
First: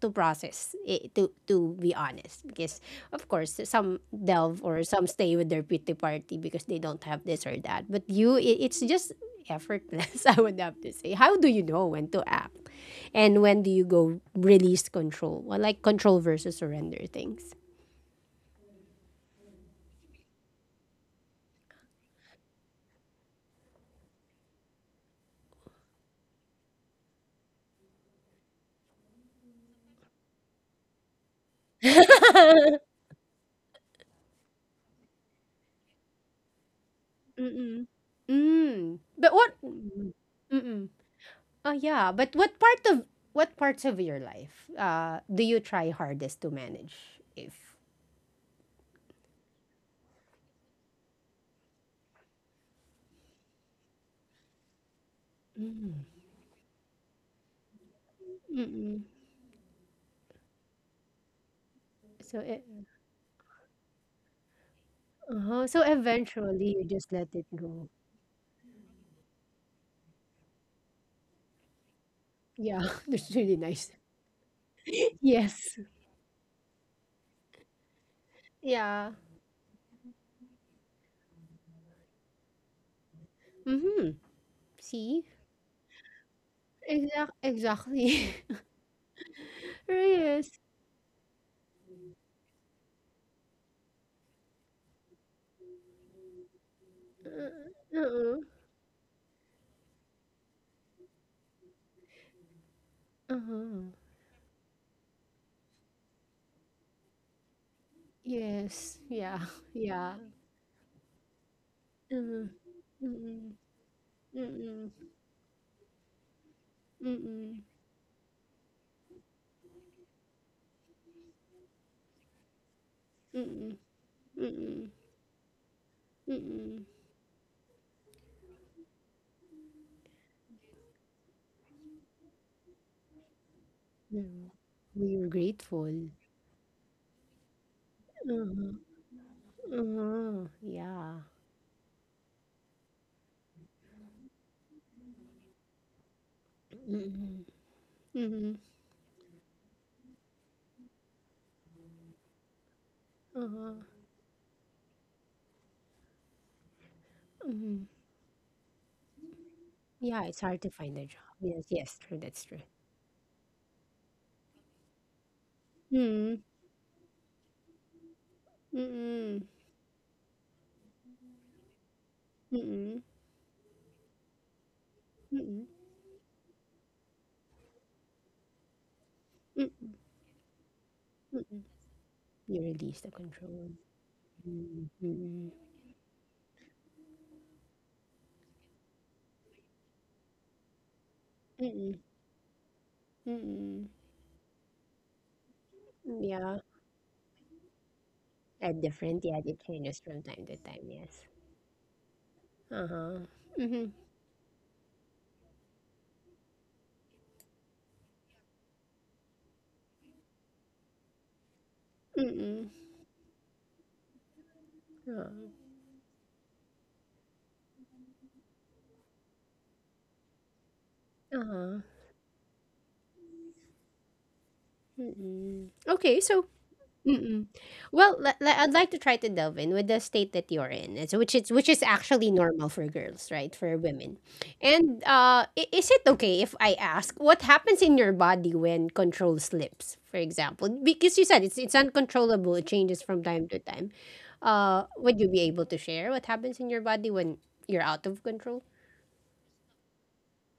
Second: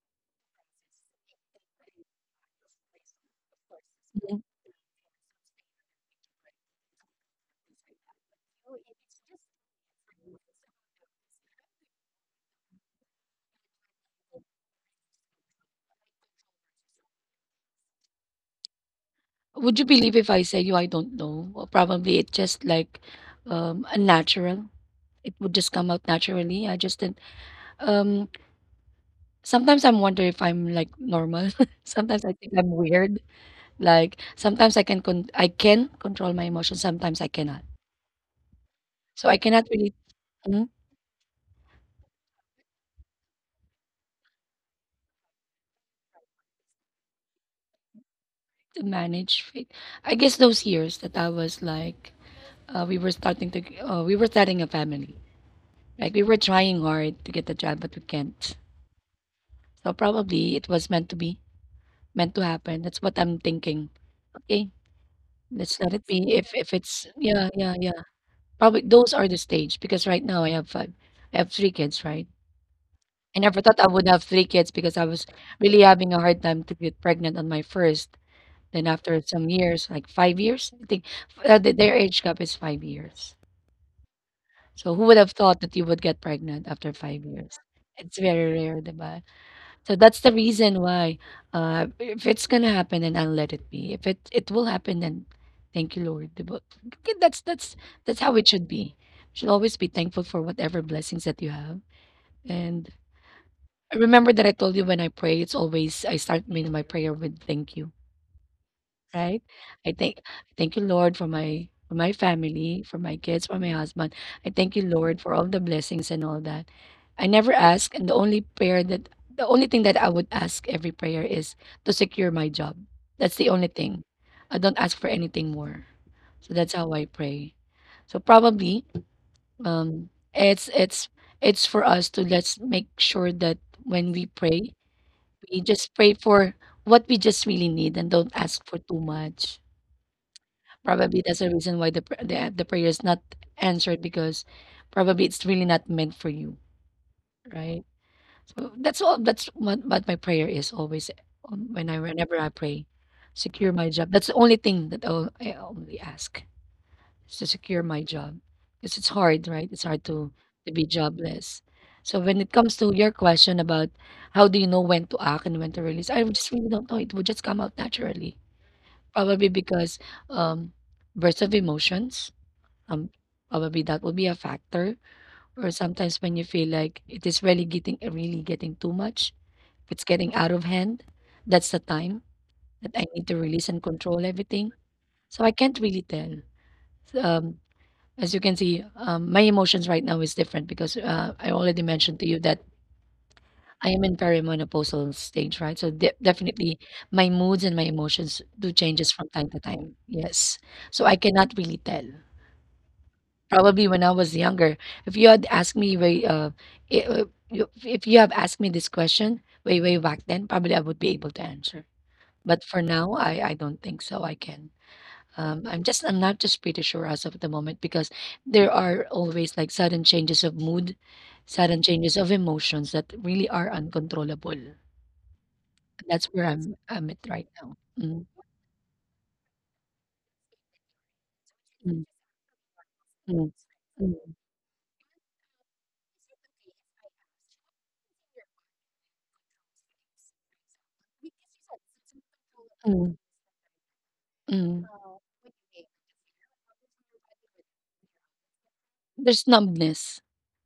to process eh, to be honest, because of course some
mm.
delve or some stay with their pity party because they don't have this or that, but you, it, it's just effortless. I would have to say, how do you know when to act and when do you go release control, well, like, control versus surrender things.
Would you believe if I say you I don't know? Or probably it just like unnatural. It would just come out naturally. I just didn't um sometimes I'm wonder if I'm like normal. Sometimes I think I'm weird. Like sometimes I can control my emotions, sometimes I cannot.
Mm-mm. Mm.
So
But
I
what?
cannot really
Mm-mm. Oh yeah, but what part of, what parts of your life do you try hardest to manage, if
to manage faith. I guess those years that I was like, we were starting to, we were starting a family. Like we were trying hard to get a job, but we can't.
mm-mm.
So probably it was meant to be, meant
So
to
e
happen. That's what I'm thinking. Okay,
Uh-huh,
let's
so
let it be.
eventually
If
you
it's
just let it
yeah, yeah,
go.
yeah, probably those are the stage because right now I have three kids, right?
Yeah, that's
I
really
never thought I
nice.
would have three kids because I was really
Yes.
having a hard time to get pregnant on my first. Then
Yeah.
after some years, like 5 years, I think their age gap is 5 years.
Mm-hmm.
So who would
See?
have thought that you would get pregnant after 5 years? It's
Exactly.
very rare, diba? So that's the
Yes.
reason why if it's gonna happen then I'll let it be. If it it will happen then thank you Lord. Diba? Okay, that's that's how
Uh-uh.
it should be. You should always be thankful for whatever blessings that you have. And
Uh-huh.
remember that I told you when I pray, it's always I start my prayer with thank you,
Yes.
right?
Yeah. Yeah.
I thank you, Lord, for my
Uh-huh.
family, for my kids,
Mm-mm.
for my husband. I thank you,
Mm-mm.
Lord, for all the blessings and all that. I never
Mm-mm.
ask, and the only thing that I would ask every prayer is to secure my job. That's the only
Mm-mm.
thing. I don't
Mm-mm.
ask for anything more. So that's
Mm-mm.
how I pray. So probably um it's it's it's for us to let's make sure that when we
Yeah.
pray,
We were
we just pray
grateful.
for what we just really need and don't ask for
Uh-huh.
too much.
Uh-huh.
Probably
Yeah.
that's the reason why the pr- the prayer is not answered because probably it's really not meant for you,
Mm-mm.
right?
Mm-mm.
So that's all. That's what my prayer is always whenever I pray, secure
Uh-huh.
my job. That's the only thing that I only ask is to secure
Mm-hmm.
my job because it's hard, right? It's hard
Yeah, it's hard
to
to
be
find a job.
jobless.
Yes, yes,
So
true,
when
that's
it
true.
comes to your question about how do you know when to act and when to release, I
Mm.
just really don't know. It would just come out naturally, probably
Mm-mm.
because um bursts of emotions
Mm-mm.
um, probably that will be a factor or
Mm-mm.
sometimes when you feel like it is really getting too much, if
Mm-mm.
it's getting out of hand,
Mm-mm.
that's the time
You
that I
release the
need to release
control.
and control everything.
Mm.
So I
Mm.
can't really tell. So, as you can see, my emotions right now is different because I already
Mm-mm.
mentioned to you that I
Mm-mm.
am in perimenopausal stage, right? So
Yeah,
definitely my moods and my emotions do
at
changes from
different,
time
yeah,
to
it
time.
changes from time
Yes.
to time,
So I
yes.
cannot really tell.
Uh-huh.
Probably
Mm-hmm.
when I was younger. If you had asked me i- uh, if you have asked me this question way way back then, probably I would be able to answer. But
Mm-mm.
for now, I don't think so. I can.
Uh-huh.
I'm just I'm not just pretty sure as of the moment because there are always like sudden changes of mood, sudden
Uh-huh.
changes of emotions that really are uncontrollable.
Mm-mm.
That's
Okay,
where
so
I'm at right
Mm.
now. Mm,
Well, li li I'd like to try to delve in with the state that you're in. It's which is, which is actually normal for girls,
mm,
right? For
mm,
women. And is it okay if I ask what happens in your body when control slips, for example? Because you said it's uncontrollable, it changes from time to time.
mm.
Would you be able to share what happens in your body when you're out of control?
There's numbness.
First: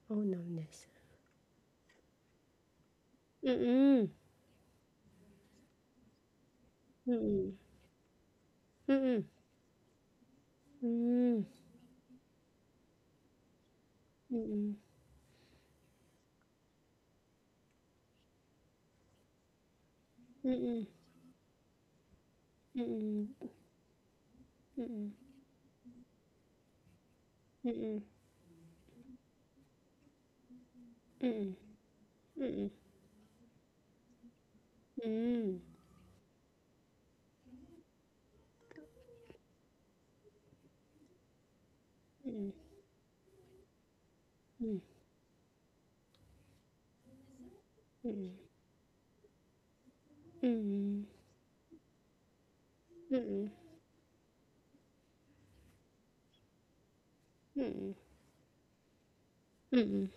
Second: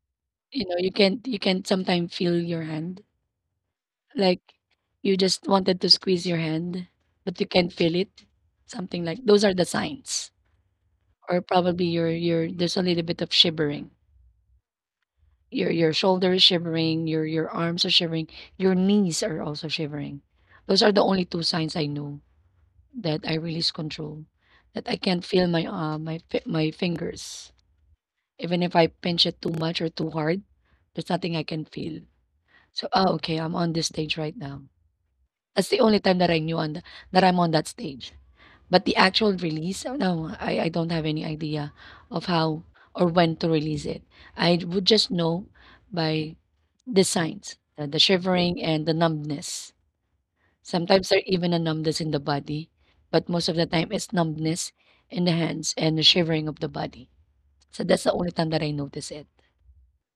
Oh,
You know,
numbness.
you can't sometimes feel your hand.
Mm-mm.
Like, you just wanted to squeeze your hand, but you
Mm-mm.
can't feel it. Something like
Mm-mm.
those are the signs. Or probably your there's a little bit of shivering.
Mm-mm.
Your shoulder is shivering, your arms are shivering, your knees are also shivering. Those
Mm-mm.
are the only two signs I know
Mm-mm.
that I
Mm-mm.
release control. That I can't feel my my fingers.
Mm-mm.
Even if I pinch it too much or too hard, there's nothing I
Mm.
can feel.
Mm.
So ah, okay, I'm on this stage right now.
Mm.
That's
Mm.
the only time that I knew on th that I'm on that stage. But the actual release, oh, no, I don't have any idea of
Mm.
how or when to release it. I would just know by the signs, the
Mm.
shivering and the numbness.
Mm.
Sometimes there even a numbness in the body, but
Mm.
most of the time it's numbness in the hands and the shivering of the body. So
Mm.
that's the only time that I notice it.
Mm.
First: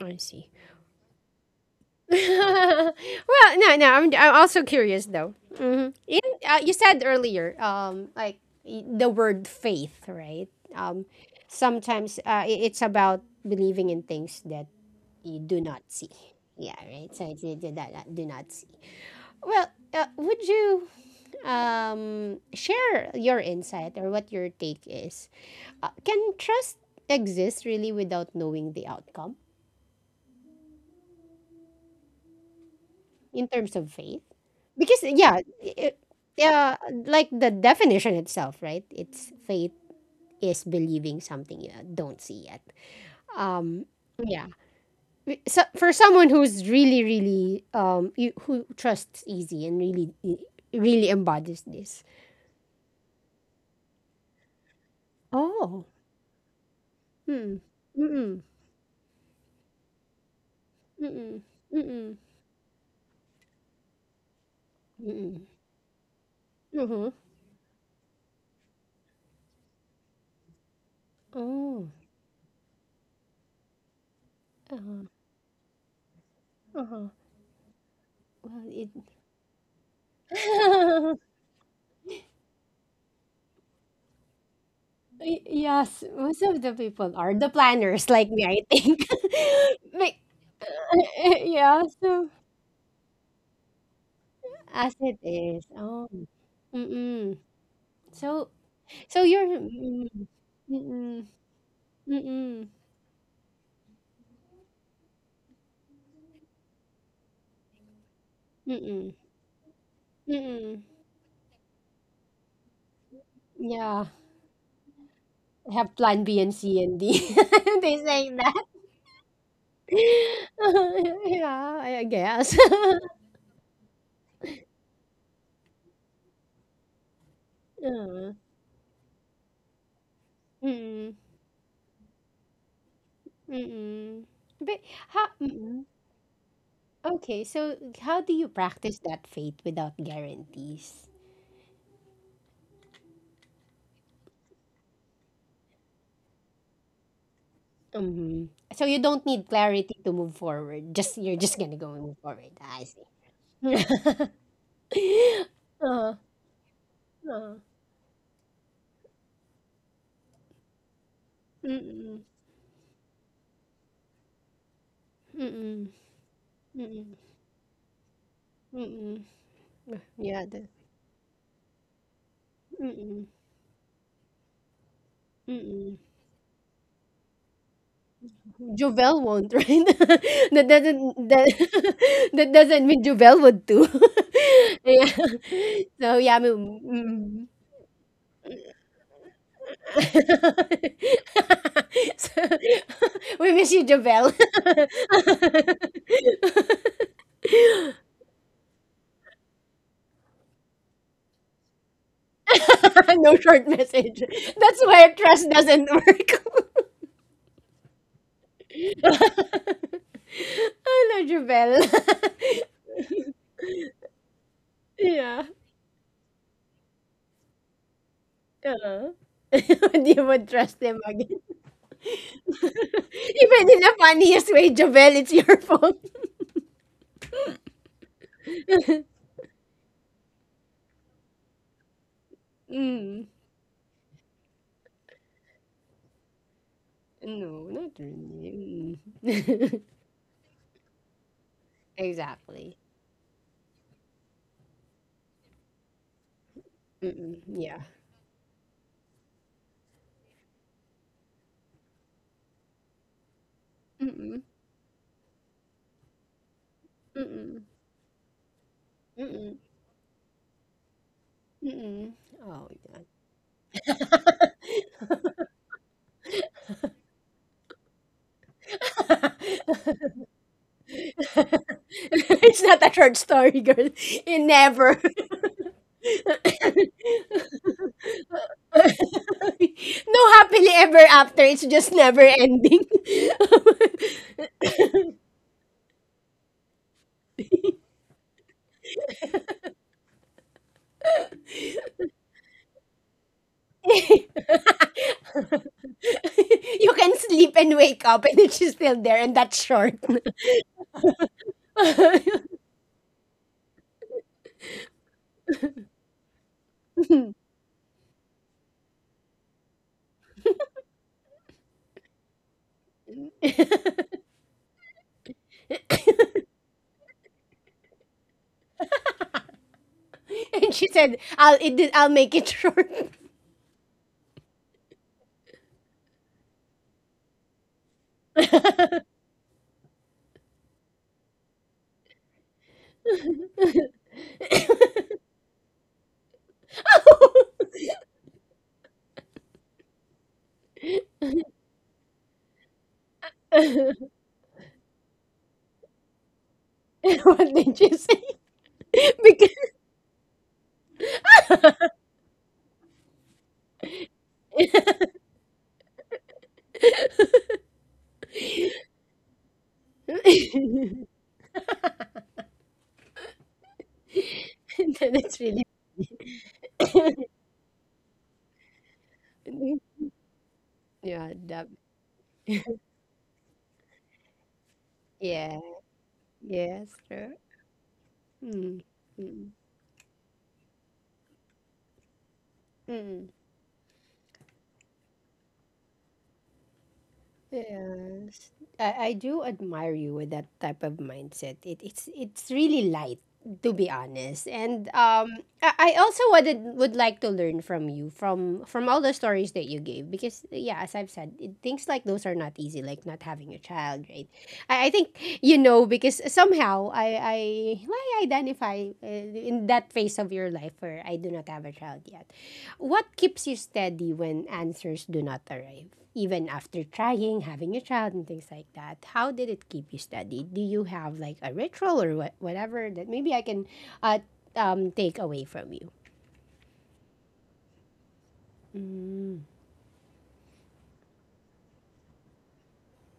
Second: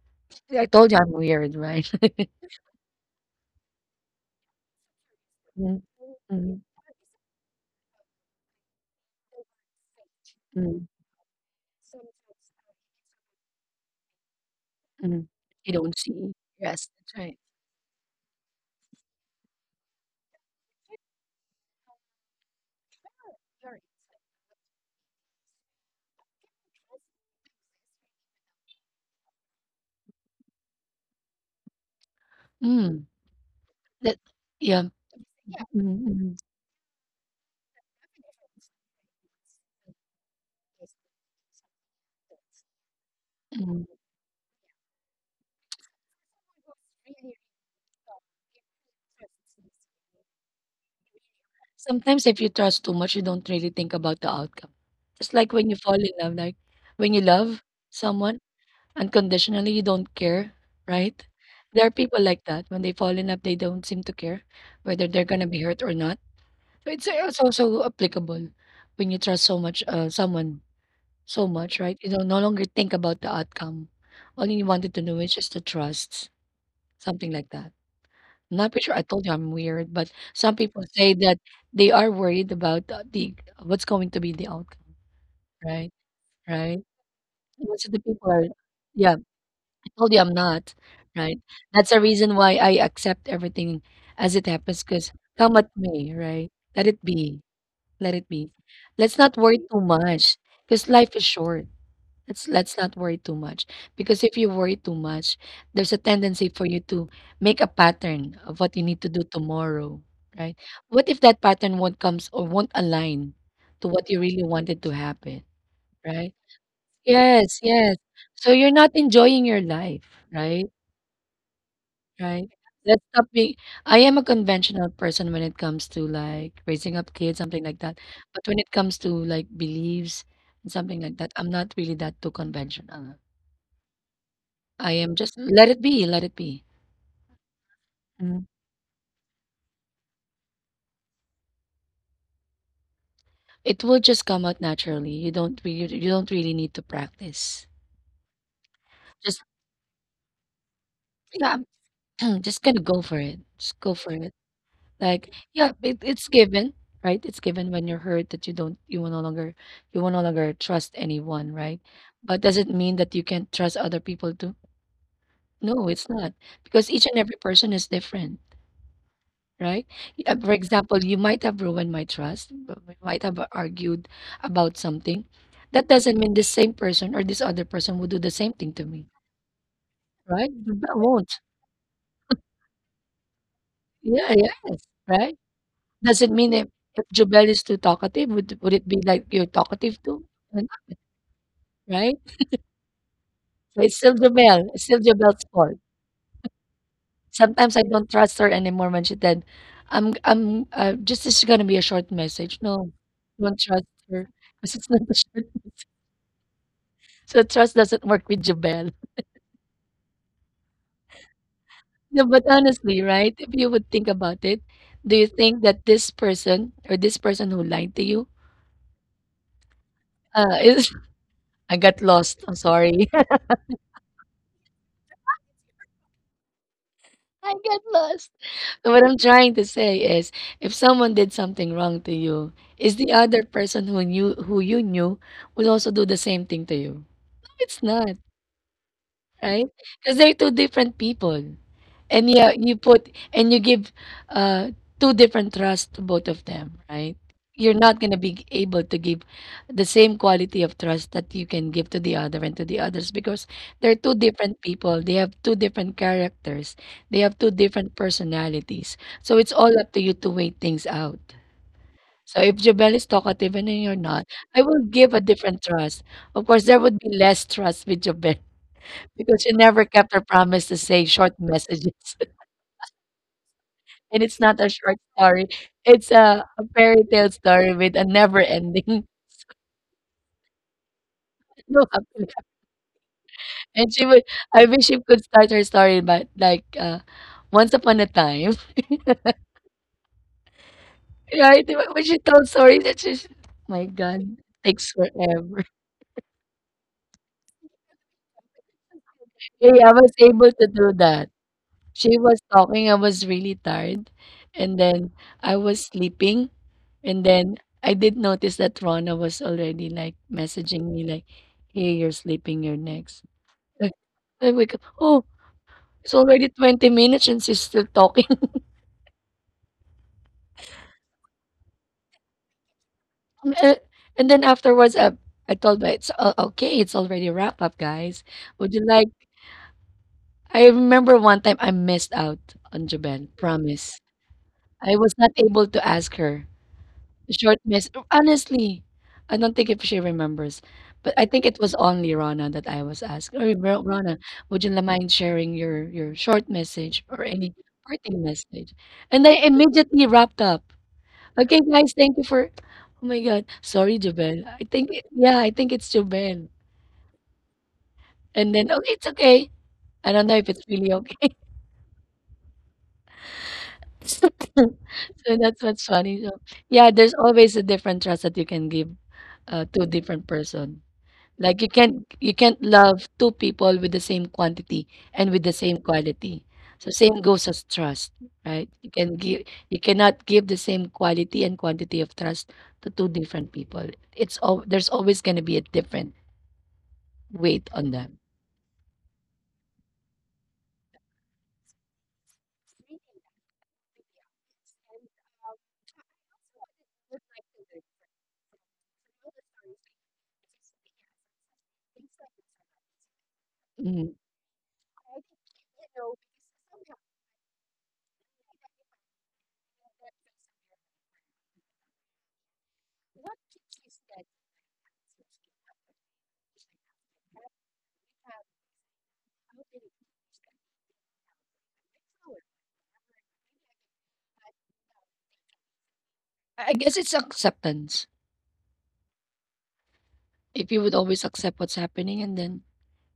I see.
I told you I'm weird, right?
Well, no, no. I'm also curious though. Hmm. You said earlier, like, the word faith, right?
Mm.
Sometimes it's about believing in things that
Mhm.
you do
You
not
don't
see.
see.
Yeah,
Yes,
right.
that's
So
right.
it's that, that do not see. Well, would you, share your insight or what your take is, uh, can trust exist really without knowing the outcome,
Mm,
in terms of
that
faith?
yeah.
Because yeah, it,
Mhm, mhm,
yeah, like, the definition itself, right? It's faith is believing something you don't see yet. Um,
mhm.
yeah. So for someone who's really, really, you, who trusts easy and really, really embodies this.
Sometimes if you trust too much, you don't really think about the outcome. It's like when you
Oh.
fall in love, like when you love
Hmm.
someone
Mm-mm.
unconditionally, you don't care, right?
Mm-mm.
There are
Mm-mm.
people like that. When they fall in love, they don't seem to care whether they're gonna
Mm-mm.
be hurt or not. So
Mm-hmm.
it's also applicable when you trust so much someone so much,
Oh.
right? You don't no longer think about the outcome. All you wanted to
Uh-huh.
know is just the trust.
Uh-huh.
Something like that. I'm
Well,
not pretty
it,
sure I told you I'm weird, but some people say that they are worried about the what's going to be the outcome,
Y-
right?
yes, most of the
Right?
people are the
Most of the
planners like
people
me,
are
I think.
yeah, I
But
told you I'm not, right?
yeah,
That's the
so
reason why I accept everything as it happens,
as
because
it
come
is.
at
Oh,
me, right? Let it
mm-mm.
be. Let it
So,
be. Let's
so
not worry too
mm,
much, because life is
mm-mm,
short.
mm-mm,
Let's not worry too much because if you worry too much, there's a tendency for you to make a pattern of what you need to
mm-mm,
do tomorrow, right?
mm-mm.
What if that pattern won't comes or won't align to
Yeah,
what you really wanted to happen,
have plan B
right?
and C and D.
Yes,
They
yes.
say that.
So you're not enjoying your life, right?
Yeah, I guess.
Right. Let's stop being. I am a conventional person when it comes to like raising up kids, something like that.
Mm,
But when it comes to like beliefs and something
mm-mm,
like that, I'm not really that too conventional.
mm-mm. But
I am
how?
just let it be, let it be.
Okay, so how do you
Mm.
practice that faith without guarantees?
It will just come out naturally. You don't really need to practice.
Mhm. So you don't
Just
need clarity to move forward. Just, you're just
yeah,
gonna go and move forward.
just
Ah, I
gonna
see.
go for it. Just go for it. Like yeah, it,
uh,
it's given, right? It's
uh,
given when you're hurt that you will no longer trust anyone, right?
mm-mm,
But does it mean that you can't trust other people too?
mm-mm,
No, it's not because
mm-mm,
each and every person is different,
mm-mm.
right?
Yeah,
For
the,
example, you might have ruined my trust, but we might
mm-mm,
have argued about something. That
mm-mm.
doesn't mean this same person or this other person will do the same thing to me,
Jovel won't, right?
right?
that
Jubel
doesn't,
won't.
that, that doesn't mean Jovel would too.
Yeah, yes,
Yeah.
right?
So yeah,
Doesn't
I
mean
mean,
if
mm,
Jubel is too talkative, would it be like you're talkative too? Uh,
so,
Right?
we wish
So
you
it's
the
still
well.
Jubel. It's still Jubel's fault. Sometimes I don't trust her anymore when she said, I'm just, this is going to be a short message. No,
No
don't
short
trust
message.
her because
That's
it's not
why
a short.
trust doesn't work.
So trust doesn't work with Jubel.
Hello, Jubel.
No, but honestly, right? If you would think about it, do you
Yeah.
think that this person or this person who lied to you
Oo. Hindi mo trust
is?
them again.
I got lost. I'm sorry.
Even in the funniest way, Jubel, it's your fault.
I got lost. So what I'm trying to say is, if someone did something wrong to you, is the
Mm.
other person who knew who you knew will also do the same thing to you? No,
No,
it's
not
not.
really.
Right?
Mm.
Because they're two different people. And yeah, you
Exactly.
put and you give uh two different trust to both of them, right?
Mm-mm.
You're
Yeah.
not gonna be able to give the same quality of trust that you can give to the other and to the others because they're two
Mm-mm,
different people. They have two different characters. They have two
mm-mm,
different personalities. So it's
mm-mm,
all up to you to wait things out.
mm-mm.
So if
Oh,
Jobel
yeah.
is talkative and then you're not, I will give a different trust. Of course, there would be less trust with Jobel because she never kept her promise to say short messages.
It's not a short story, girl.
And
It
it's not a short
never.
story. It's a fairy tale story with a never ending.
No happily ever after. It's
No
just never
happy.
ending.
And she would I wish she could start her story but like once upon a time. Right? When she told stories that she my God, takes forever.
You can sleep and wake up and then she's still there and that's
Hey, I
short.
was able to do that. She was talking, I was really tired. And then I was sleeping. And then I did notice that Rona was already like messaging me like, "Hey, you're sleeping. You're next." Like, I wake up. Oh, it's already 20 minutes and she's still talking.
And she said, "I'll it, I'll make it
Eh, and then afterwards, I told her it's okay. It's already wrap up, guys. Would you
short."
like? I remember one time I missed out on Japan. Promise. I was not able to ask her. Short miss honestly, I don't think if she remembers, but I think it was only Rana that I was asked, "Hey, Rana, would you mind sharing your short message or
What
any
did you say?
parting message?" And I
Because
immediately wrapped up. Okay,
that
guys, thank you for. Oh my God, sorry, Jubel. I think yeah, I think it's Jubel. And then oh, it's okay. I don't know if
is
it's really okay. So
really
that's what's funny. So, yeah, there's always a different trust that you can give to a different person.
yeah, that,
Like you can't love two people with the same quantity and with the
yeah,
same quality.
yes,
So same
true.
goes as trust, right?
Mm,
You can give
mm,
you cannot give the same quality and quantity of trust to two
mm.
different people. It's all there's always going to be a different weight on them.
Yes. I do admire you with that type of mindset. It, it's really light, to be honest. And I also wanted would like to learn from you, from all the stories that you gave, because yeah, as I've said, it, things like those are not easy, like not having a child,
Mm.
right? I think you know, because somehow I identify in that phase of your life where I do not have a child yet. What keeps you steady when answers do not arrive? Even after trying, having a child, and things like that, how did it keep you steady? Do you have, like, a ritual or what, whatever that maybe I can, uh, take away from you?
I guess it's acceptance.
Mm.
If you would always accept what's happening and then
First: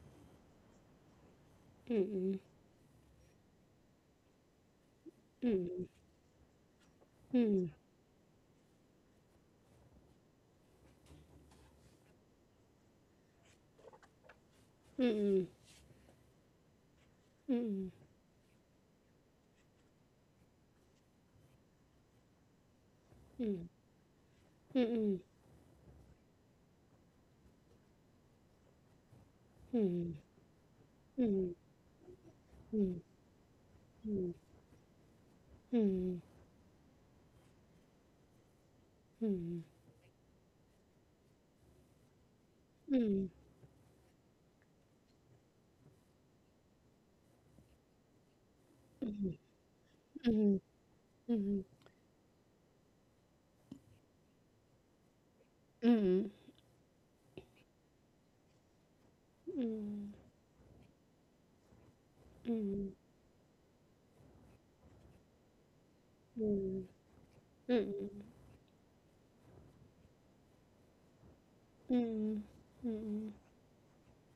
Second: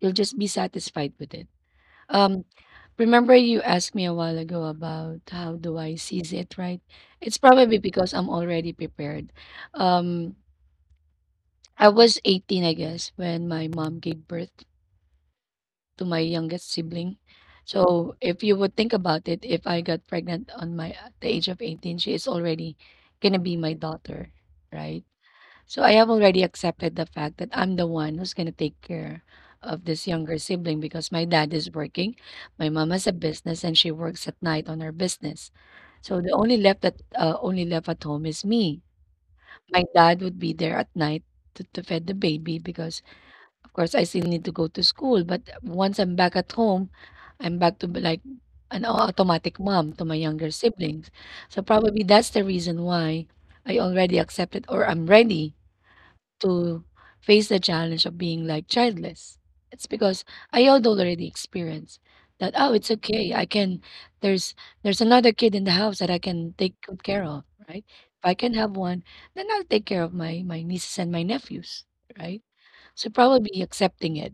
you'll just be satisfied with it.
Mm-mm.
Um, Remember you asked me a while ago about how do
Mm.
I seize it, right? It's
Mm.
probably because I'm already prepared. Um, I was 18, I guess, when my mom gave birth
Mm. Mm.
to my youngest sibling. So if you would think about it, if I got pregnant on my at the age of 18, she is already gonna be my daughter,
Mm. Mm. Mm. Mm. Mm. Mm. Mm.
right?
Mm. Mm. Mm.
So I have already accepted the fact that I'm the one who's going to take care of this
Mm.
younger sibling because my dad is working, my mom has a business, and she works at night on her business. So the only left that only left at home is me. My dad would be there at night to feed the baby because, of course, I still need to go to school. But once I'm back at home, I'm back to be like an automatic mom to my younger siblings.
Mm.
So
Mm.
probably that's the reason why I already accepted or I'm ready
Mm.
to face the challenge of being like childless. It's
Mm.
because I had already experienced that, oh,
Mm.
it's okay. I can there's there's another kid in the house that I can take
Mm,
good care of, right?
mm,
If I can have one, then I'll take care of my my nieces and my nephews,
mm,
right? So
mm,
probably accepting it.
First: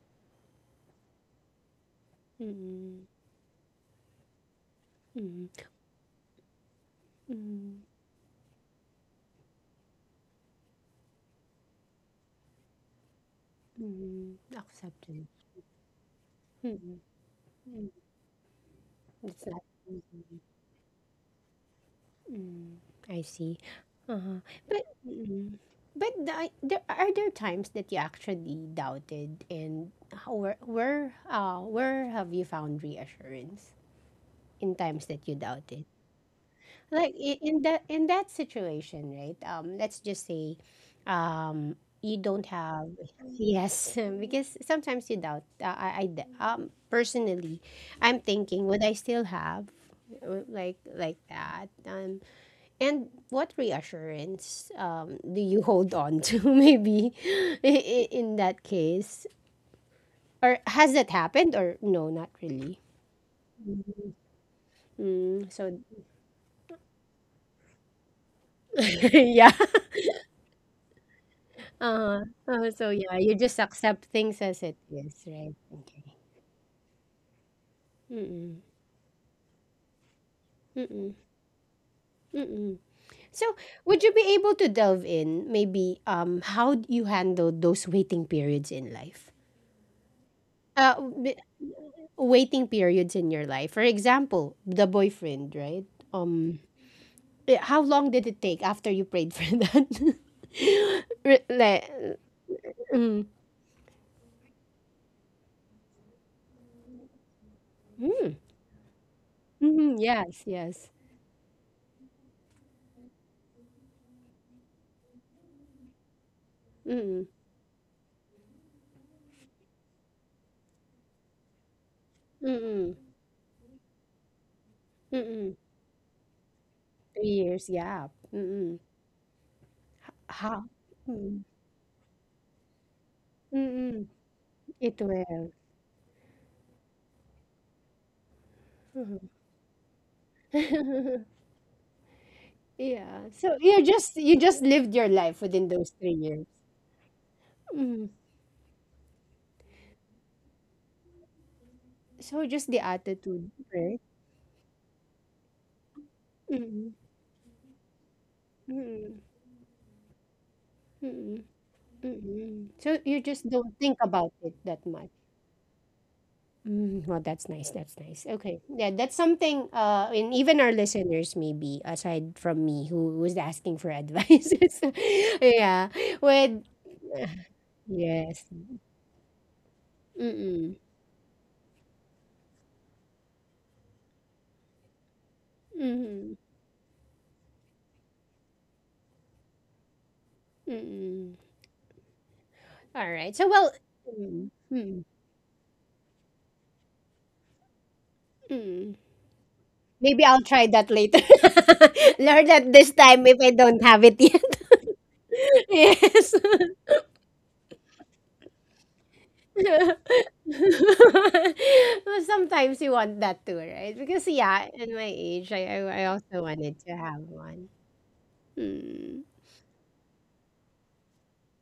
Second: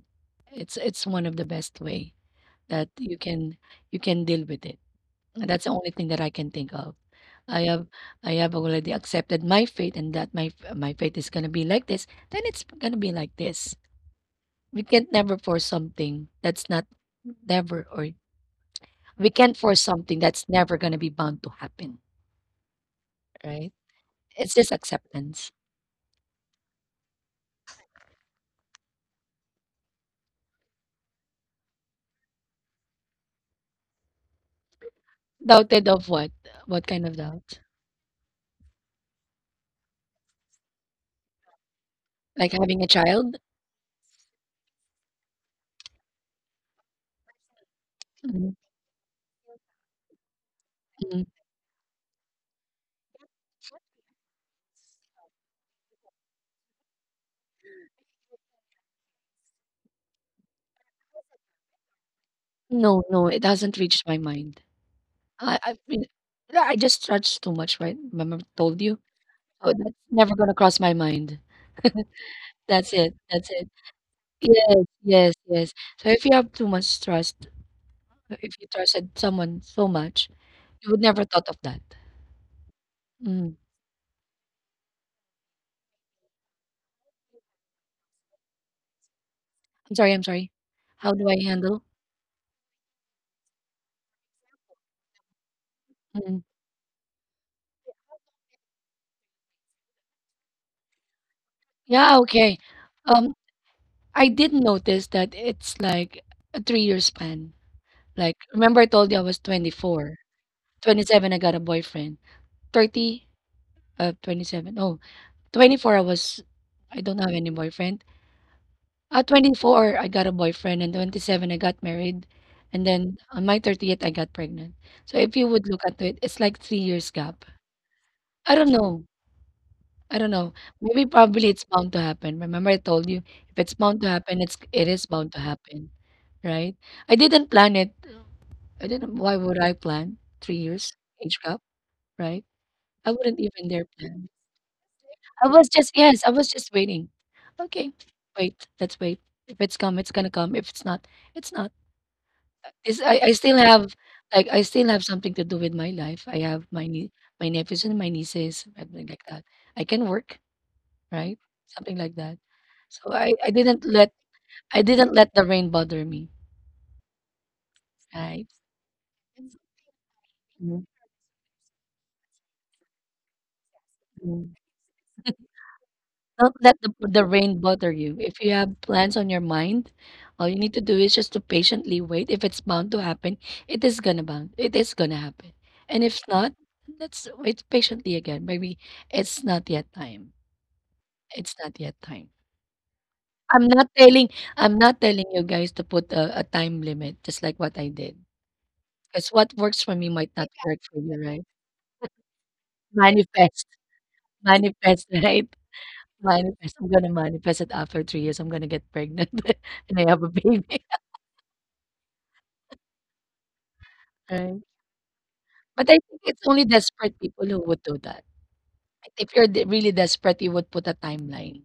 It's one of the best way that
mm,
you can deal with it.
mm,
That's the only thing that I can think of. I
mm,
have I have already accepted my fate and that my fate is gonna be like this, then it's gonna be like this.
mm,
We can't
acceptance.
never force something that's not
Mm,
never
mm,
or we
it's
can't
not
force something
easy.
that's never gonna be bound to happen,
Mm, I see.
right?
Uh-huh.
It's just
But
acceptance.
mm, but the, there are, there times that you actually doubted? And how, where, where have you found reassurance in times that you doubted?
Doubted of what? What kind
Like,
of doubt?
in that, in that situation, right? Let's just say, um you don't
Like having a
have,
child?
yes. Because sometimes you doubt, personally I'm
Mm,
thinking, would I still have, like
mm.
that, and what reassurance, do you hold on to? Maybe in that case, or has that happened? Or no, not really.
No, no, it hasn't reached my mind.
Mm, so
I been, I just trudge too much, right? Remember I told you?
yeah.
Oh, that's never gonna cross my mind.
Uh-huh. Oh, so
That's it,
yeah, you
that's
just
it.
accept things as it
Yes,
is,
yes,
right?
yes. So
Okay.
if you have too much trust, if
Mm-mm.
you trusted someone so much, you would
Mm-mm.
never thought of that.
Mm-mm. So,
Mm.
would you be able to delve in maybe, how you handle those waiting periods in life?
I'm sorry, I'm sorry.
Uh
How do
w-
I handle?
Waiting periods in your life. For example, the boyfriend, right?
Mm.
Um how long did it take after you prayed for that? Like,
Yeah, okay.
mm,
Um, I did notice that it's like a 3 year span. Like,
mm,
remember I told you I was
mm,
24,
yes, yes.
27, I got a boyfriend, 30, 27, oh, 24, I don't
Mm,
have any boyfriend. At 24, I got a boyfriend, and 27, I got married, and
mm,
then on my 30th, I got pregnant. So
mm,
if you
mm.
would look at it, it's like 3 years
Three
gap.
years, yeah.
I don't
Mm-mm.
know. I don't know.
How
Maybe
mm,
probably it's bound to happen. Remember I told you, if it's bound
mm,
to happen, it
it
is bound to
will.
happen, right? I didn't plan it. I didn't,
Mhm.
why would I plan 3 years age gap, right? I
Yeah.
wouldn't
So
even
you
dare
just,
plan.
you just lived your life
I
within
was
those
just,
three
yes, I
years.
was just waiting. Okay,
Mm.
wait, let's wait. If it's come, it's gonna come. If it's not, it's not.
So just the
It's I
attitude,
still have
right?
like, I still have something to do with my life. I have
Mm,
my nephews and my nieces, something like
mm,
that. I can work, right?
mm,
Something like that.
mm. So
So
you just don't think about it
I
that
didn't
much.
let the rain bother me,
Mm, well, that's nice. That's nice.
right?
Okay. Yeah, that's something, uh, and even our
Mhm.
listeners, maybe, aside from me who was asking for advice. Yeah.
Don't
With
let the
uh,
rain bother you. If
yes.
you have plans on your mind, all you need
Mm-mm.
to do is just to patiently wait. If it's bound to happen, it is gonna bound. It is gonna happen. And if
Mm-mm.
not, let's wait patiently again. Maybe it's not yet time.
Mm.
It's not yet time.
Alright. So,
I'm
well
not telling
mm,
I'm not
mm,
telling you guys to put a time limit, just like what I did.
mm.
Because what works for me
Maybe
might
I'll
not
try
work
that
for Exactly.
later.
you, right?
Learn that this time if I
Manifest.
don't have it yet.
Manifest, right?
Yes.
Manifest. I'm gonna manifest it after 3 years. I'm gonna get pregnant and I have a baby.
Well, sometimes you want that too, right? Because
Right.
yeah, at my age,
But I
I
think
also
it's only
wanted to
desperate
have
people who
one.
would do that.
Mm.
If you're really desperate, you would put a timeline.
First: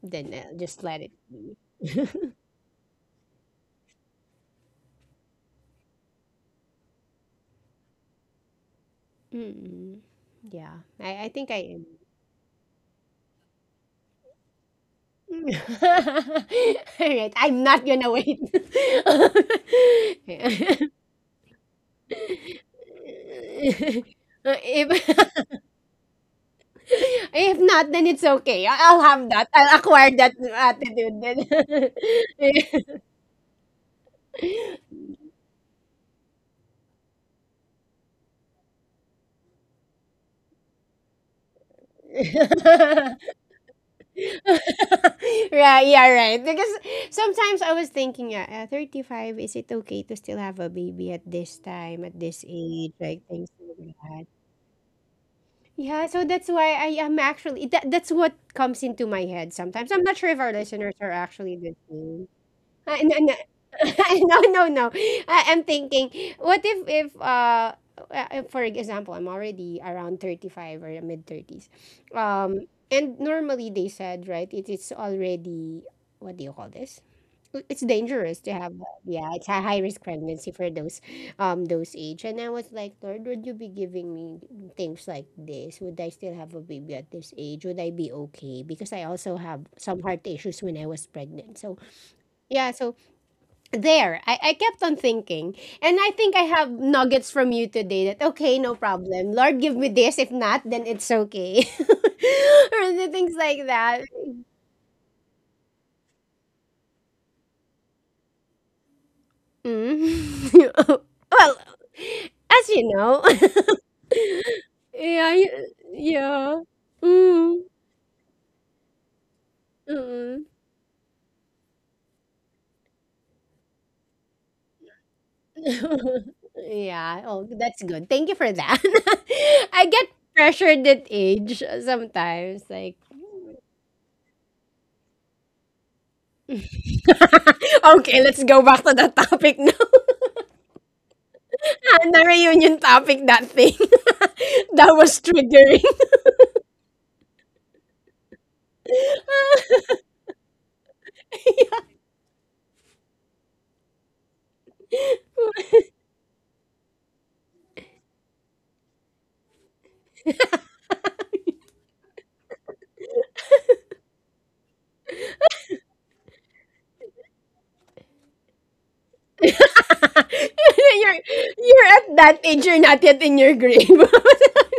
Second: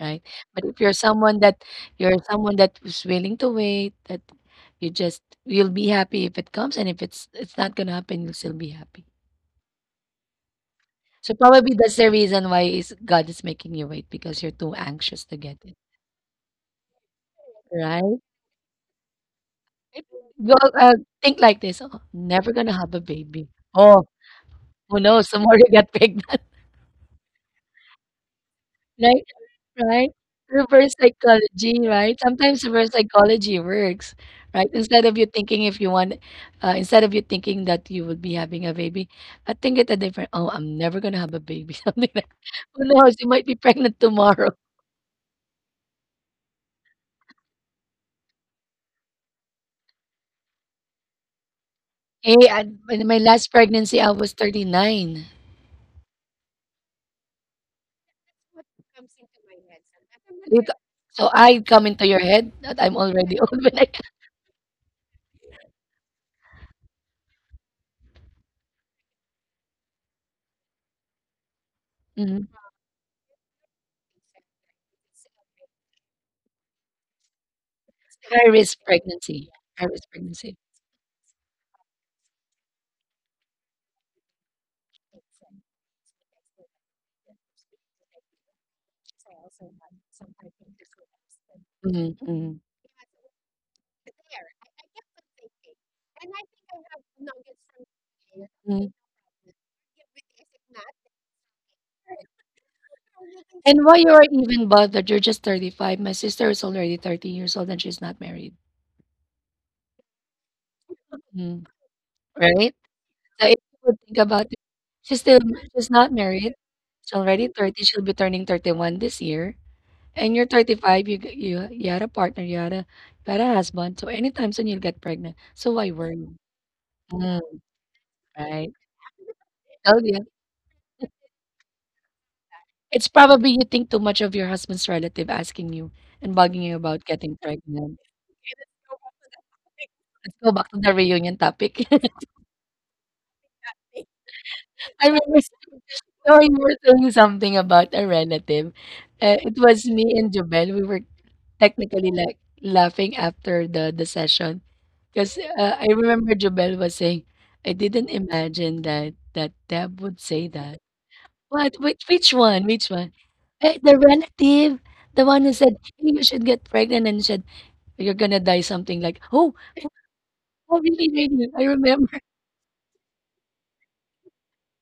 Right?
Then I'll
But if
just
you're
let it
someone
be.
that you're someone that is willing to wait, that you just you'll be happy if it comes, and if it's not gonna happen, you'll still be happy.
Mm. Yeah, I
So
think I
probably
am.
that's the reason why is God is making you wait because you're too anxious to get it,
All right, I'm not gonna
right?
wait. Yeah.
Go uh, think like this: Oh, never gonna have a baby. Oh, who
If,
knows? Tomorrow you get pregnant,
if not, then it's okay. I'll
right?
have that. I'll
Right?
acquire that
Reverse
attitude then.
psychology, right? Sometimes reverse psychology works, right? Instead of you thinking if you want, instead of you thinking that you would be having a baby, I think it a different, oh, I'm never going to have a baby. Something like, who knows? You might be pregnant tomorrow.
Right, yeah, right. Because sometimes I was thinking, 35, is it okay to still have a baby at this time, at this
Hey, I,
age,
in my
like, things
last
like
pregnancy, I
that?
was 39.
Yeah, so that's why I am actually, that, that's what comes into my head sometimes. I'm not sure if our listeners are
So
actually
I
the
come into your
same.
head that I'm
No, no.
already old when I,
No, no, no. I, I'm thinking, what if for example, I'm already around 35 or mid 30s,
Mhm.
and normally they said, right, it is already, what do you call this? It's dangerous
I
to have,
risk
yeah, it's
pregnancy.
a high
I
risk
risk
pregnancy
pregnancy.
for those age. And I was like, Lord, would you be giving me things like this? Would I still have a baby at this age? Would I be okay? Because I also have some heart issues when I was pregnant. So
Mm-hmm, mm-hmm,
yeah, so there I kept on thinking. And I think I have nuggets from you today that, okay, no
mm-hmm.
problem, Lord, give me this, if not then it's okay, or the things like
Why
that.
you are even bothered. You're just 35. My sister is already 30 years old and she's not married.
Mm. Well,
Mm,
as
right?
you know,
So if you would think about it, she's
yeah,
still
you-
she's not married.
yeah.
She's already
Mm.
30. She'll be turning 31 this year. And
Mm.
you're 35. You you had a partner. You had a husband. So anytime soon you'll get pregnant. So why worry?
Yeah,
Mm,
oh that's good, thank you for
right?
that. I
Oh
get
yeah.
pressured at age sometimes, like
It's probably you think too much of your husband's relative asking you and bugging you about getting pregnant.
okay, let's go back to the topic na,
Let's go back to the reunion topic.
the reunion topic, that thing. That
I
was
remember,
triggering.
you were saying something about a relative. It was me and Jobel. We were technically like laughing after the session because
you're,
I remember Jobel was saying, "I didn't imagine that Deb would say that." What? Which one? Which one? Eh, the relative, the one who said, "Hey, you should get pregnant," and said you're gonna die, something like, oh oh, really really, I
you're
remember.
at that age, you're not yet in your grave.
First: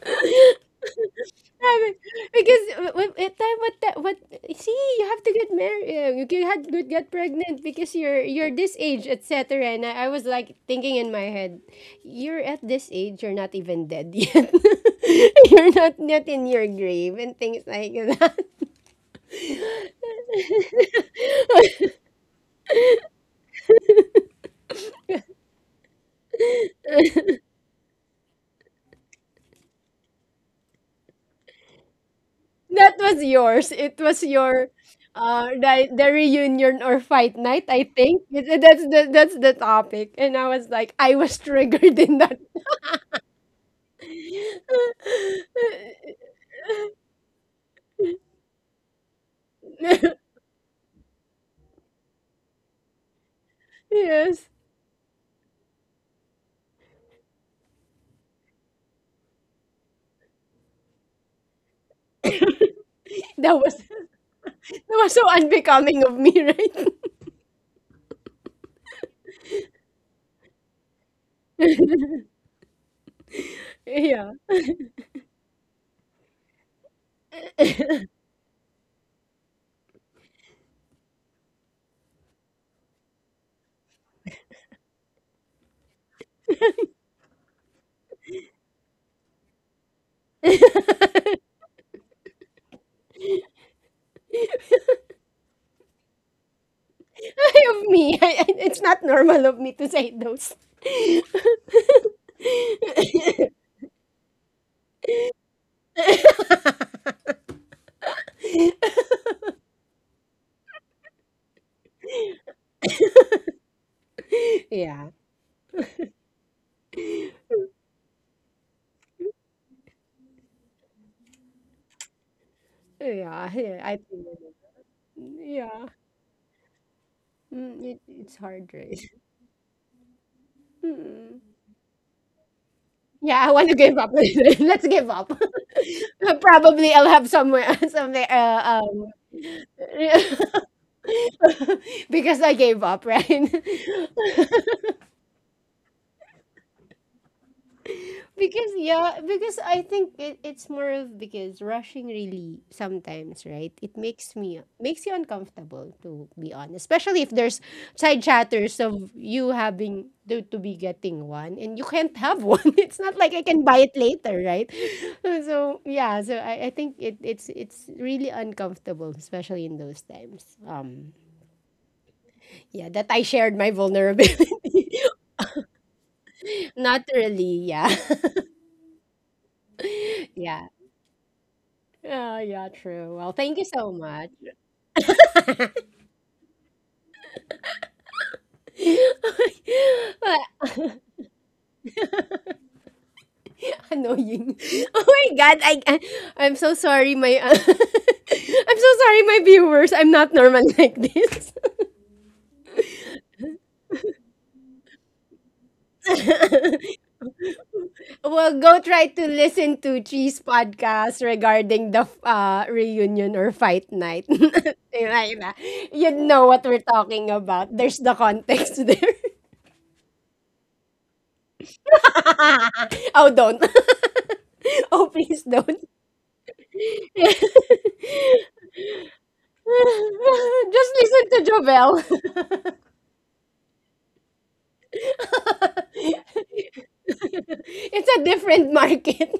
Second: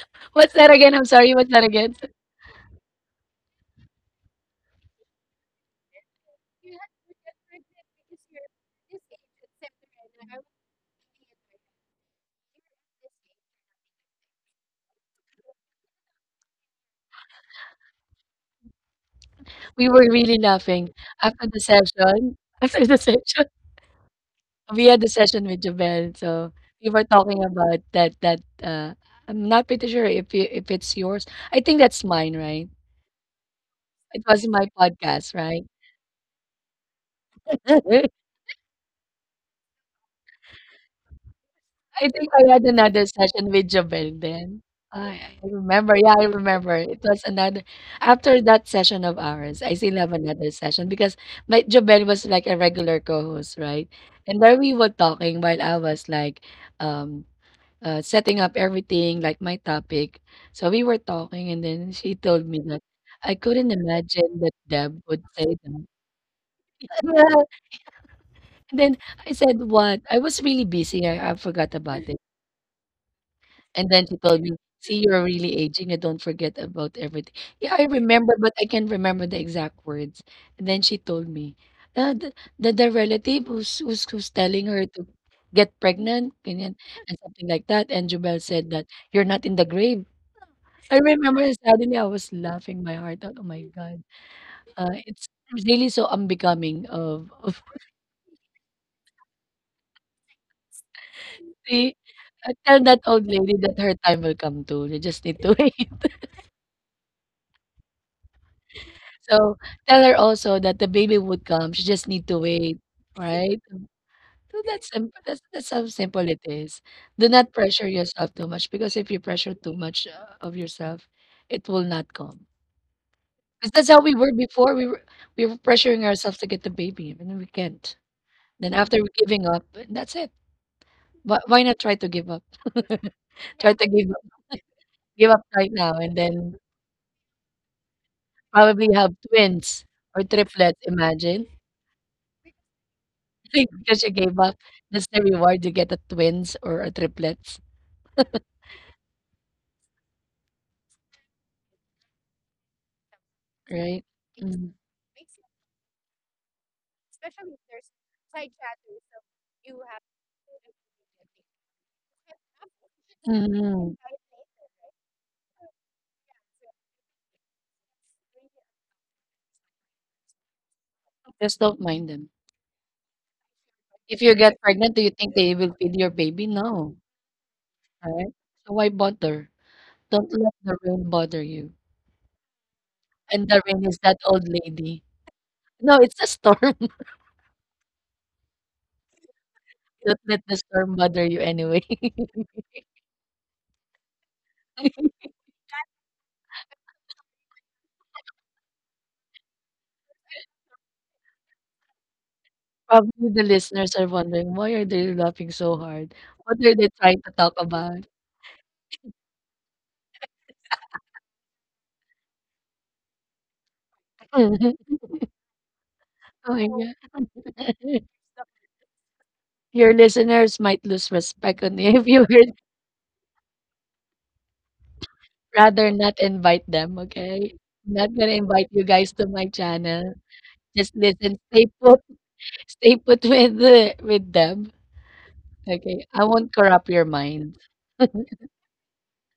What's that again? I'm sorry, what's that
Grabe,
again?
because w w at time what that what, see, you have to get married. You can had good get pregnant because you're this age, etc. And I was like thinking in my head, you're at this age, you're not even dead yet. You're not in your grave and things like that.
We were really laughing after the session, after the session. We had the session with Jobel, so we were talking about that, I'm not pretty sure if it's yours. I think that's mine, right?
That was yours. It was
It was in
your
my podcast,
uh
right?
the, the reunion or fight night, I
I
think. That's the topic. And I was like, I was triggered in
think
that.
I had another session with Jobel then. I remember. Yeah, I remember. It was another, after that session of ours, I still have another session because my Jobel was like a regular co-host, right? And
Yes.
there we were talking while I was like um setting up everything, like my topic. So we were talking, and then she told me that I
That
couldn't
was
imagine that
that
Deb
was
would
so
say that.
unbecoming of me, right?
Yeah. And then I said, "What? I was really busy. I forgot about it." And then she
Yeah.
told me, "See, you're really aging. I don't forget about everything." Yeah, I remember, but I can't remember the exact words. And then she told me, uh, the, the relative who's telling her to get pregnant, ganyan, and something like that. And Jubel said that you're not in the grave. I remember suddenly I was laughing my heart out. Oh my god. It's really so unbecoming of
Of me. It's not normal of me to say those.
the, tell that old lady that her time will come too. You just need to wait. So tell her also that the baby would come. She just need to wait, right? So that's
Yeah.
simple. That's how simple it is. Do not pressure yourself too much, because if you pressure too much of yourself, it will not come.
Yeah.
Because
Yeah,
that's
I
how we
think
were
it is.
before. We were
Yeah.
pressuring ourselves to get the baby, and then we
Mm,
can't.
it's hard,
Then
right?
after giving up, that's it.
Mm.
Why not try to give up?
Yeah, I want to
Try to
give up.
give up,
Let's give up.
give up right now, and then
Probably I'll have somewhere, somewhere.
probably have twins or triplets, imagine.
Because I gave up, right?
Because you gave up, that's the reward you get, a twins or a triplets,
Because yeah, because I think it's more of because rushing really sometimes, right? It
right?
makes me makes you uncomfortable, to be honest, especially if there's side chatters of you having to be getting one and you can't have one. It's not like I can buy it
Mhm.
later, right? So yeah, so I think it's really uncomfortable, especially in those times.
Just don't mind them.
Yeah, that I shared my
If you
vulnerability.
get pregnant, do you think they will your baby? No,
Not really, yeah.
right? So why bother? Don't let
Yeah.
the rain bother you.
Oh, yeah, true. Well,
And
thank
the
you
rain
so
is that
much.
old lady. No, it's a storm. Don't let the storm
Well,
bother you anyway.
annoying. Oh my God, I'm so sorry, my I'm so sorry, my viewers. I'm not normal like this.
Probably the listeners are wondering, why are they laughing so hard? What are they trying to talk about?
Well, go try to listen to Cheese podcast regarding the reunion or fight night. Diba, diba? You'd know
Oh
what
my
we're
God.
talking about. There's the context there.
Your listeners might lose respect on you if you would
Oh, don't. Oh, please don't.
rather not invite them, okay? I'm not gonna invite you guys to my channel.
Just
Just
listen
listen,
to
stay put,
Jovel.
stay put with with them. Okay, I won't corrupt your mind.
It's a different market.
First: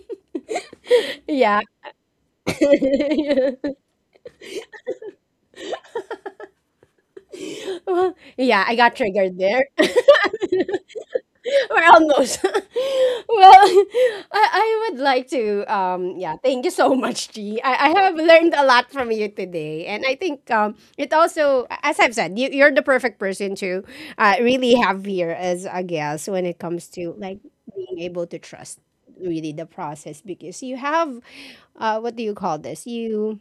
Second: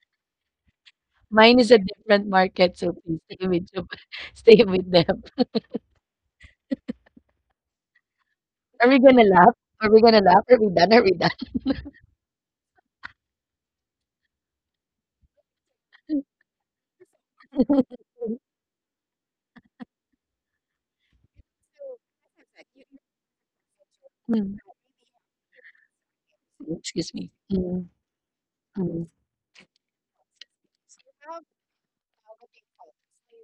Mine
Yeah.
is a different market, so please stay with you, stay with them.
Yeah, I
Are
got
we gonna
triggered
laugh?
there.
Are we gonna laugh? Are we done? Are we done?
around those. Well, I would like to yeah, thank you so much, G. I have learned a lot from you today. And I think it also, as I've said, you're the perfect person to really have here as a guest when it comes
Excuse
to
me.
like
Hmm.
being able to trust
Mm, mm.
really the process because you have what do you call this?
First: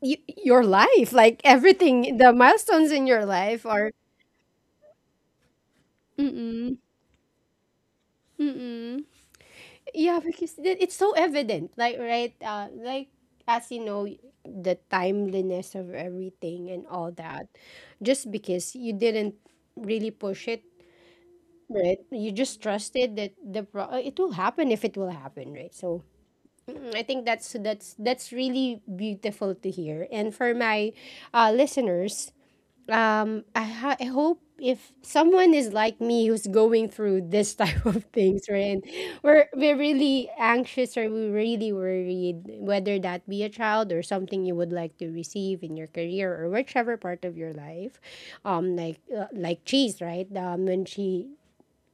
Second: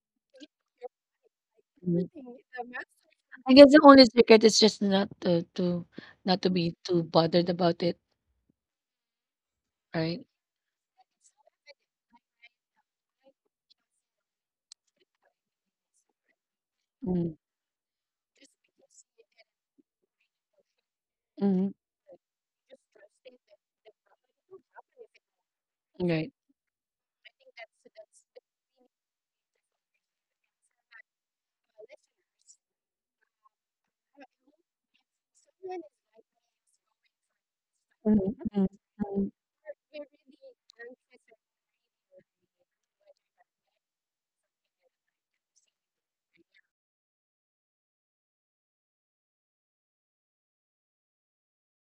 You your life, like everything, the milestones in your
I
life
guess the
are
only secret is just not to not to be
mm-mm,
too bothered about it,
mm-mm. Yeah,
right?
because it's so evident, like right, like as you know, the timeliness of everything and all
Mm,
that, just because you didn't really push it,
mhm,
right? You just trusted that it will happen if it will happen, right? So
right.
mm, I think that's that's really beautiful to hear, and for my listeners, I hope, if someone is like me who's going through this type of
Mhm,
things
mhm,
right, and
mhm.
we're really anxious or we're really worried, whether that be a child or something you would like to receive in your career or whichever part of your life, like cheese, right? When she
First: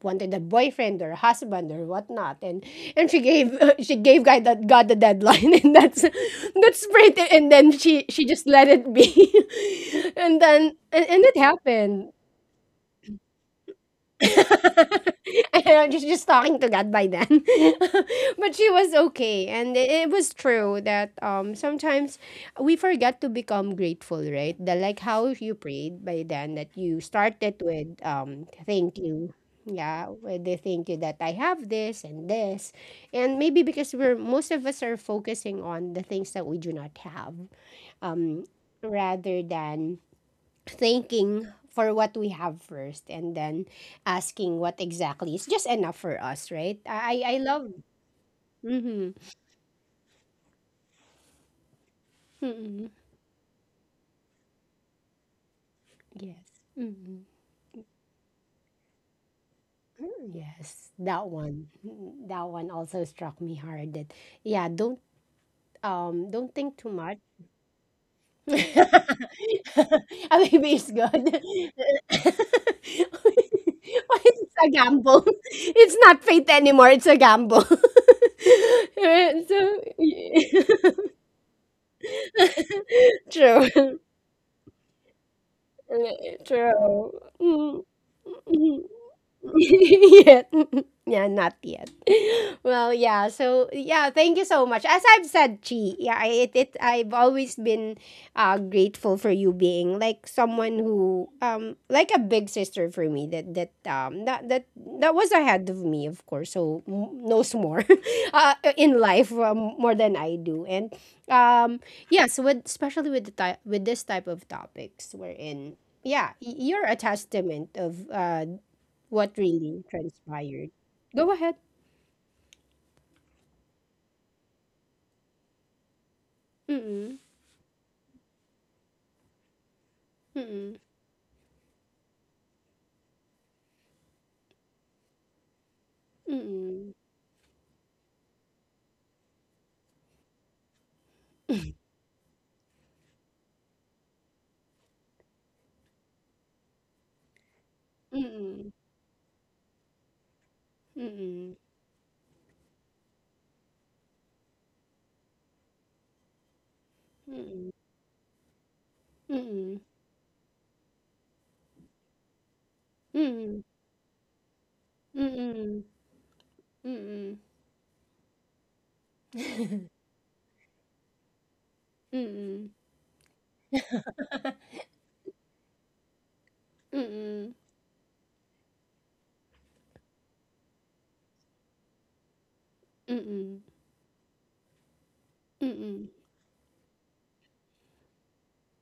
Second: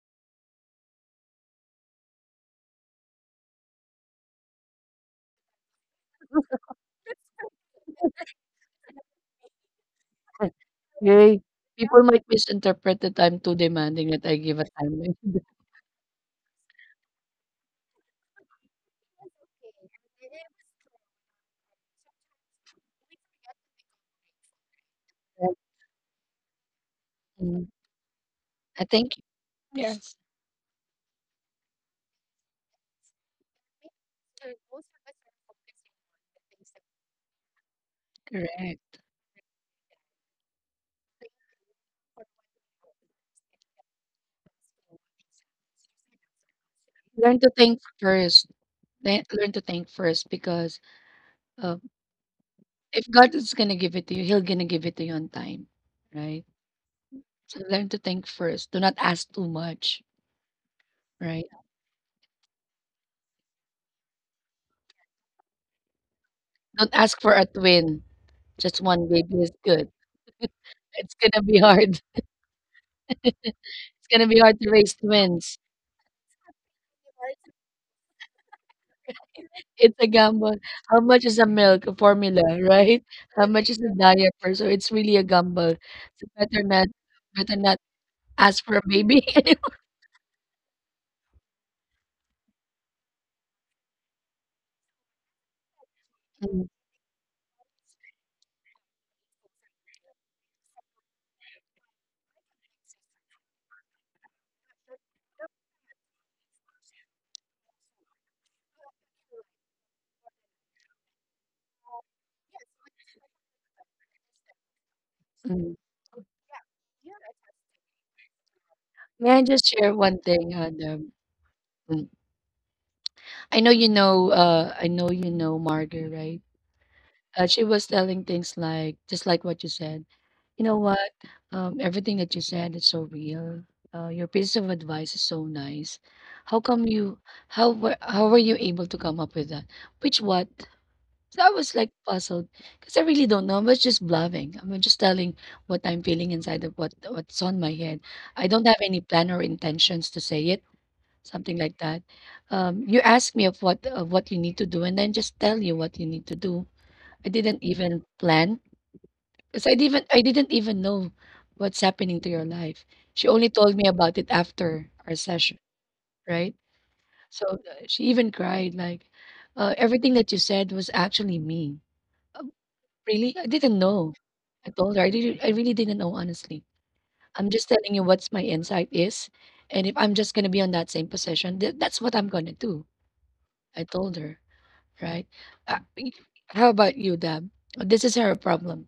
wanted a boyfriend or husband or whatnot, and she gave she gave guy that got the deadline, and that's pretty, and then she just let it be, and then and it
Yay. People
happened.
might misinterpret that I'm too demanding that I give a timeline.
I was just talking to God by then. But she was okay. And it was true that sometimes we forget to become grateful, right? The Like how
Right.
you prayed by then, that you started
Mm,
with
I
thank
think
you.
yes,
Yeah, with the thank you that I have this and this. And maybe because we're most of us are focusing on the things that we do not have. Um
correct.
Rather than thanking for what we have first and then asking what exactly is just enough for us, right? i
Learn
i
to
love
think first.
mm-hmm.
Learn to think first because, uh,
Mm-hmm.
if God is gonna give it to you, He'll gonna give it to you on time, right?
Yes. Mm-hmm.
So learn to think first. Do not ask too much,
Yes, that
right?
one. Mm, that one also struck me hard. That yeah, don't think too
Don't ask
much.
for a twin, just
A
1 baby is good.
baby is
It's gonna
good.
be hard. It's
Why
gonna be
is it
hard to
a
raise
gamble?
twins.
It's not fate anymore, it's a gamble.
It's a gamble. How
So
much is a milk, a formula, right? How much is the
true.
diaper? So it's really a gamble. So
True.
better
Mm,
not ask for
mhm.
a baby.
Yet. Yeah, not yet. Well, yeah. So yeah, thank you so much. As I've said, Chi, yeah, it I've always been grateful for you, being like someone who like a big sister for me, that that that was ahead of me, of course. So knows more in life, more than I do. And um yes, with, especially with the type, with this type of topics we're
Mm.
in, yeah, you're a testament of
May
what
I just
really
share one thing
transpired?
on them?
Go ahead.
Mm. I know you know, I know you know Margaret, right?
Mm-mm.
She was telling things like just like what you said. You know
Mm-mm.
what? Everything that you said is so real. Your piece of advice is so nice. How come you? How were? How were you able to come up with that? Which what? So I was like puzzled because I really don't know. I was just bluffing. I'm just telling what I'm feeling inside of what's on my head. I don't
Mm-mm.
have any plan or intentions to say it. Something
Mm-mm.
like that. You asked me of what you need to do, and then just tell you what you need to do. I didn't even plan because
Mm-mm.
I didn't even know what's happening to your life. She
Mm-mm.
only
Mm-mm.
told me about it after our
Mm-mm.
session,
Mm-mm.
right?
Mm-mm.
So, she even cried like, everything that you said was actually me. Uh,
Mm-mm.
Really, I didn't know. I told her I really didn't know, honestly. I'm
Mm-mm.
just telling you what's my insight is, and if I'm just gonna be on that same position, that's what I'm gonna do.
Mm-mm.
I told her, right? Uh, y-
Mm-mm.
how about you, Dab? This is her problem.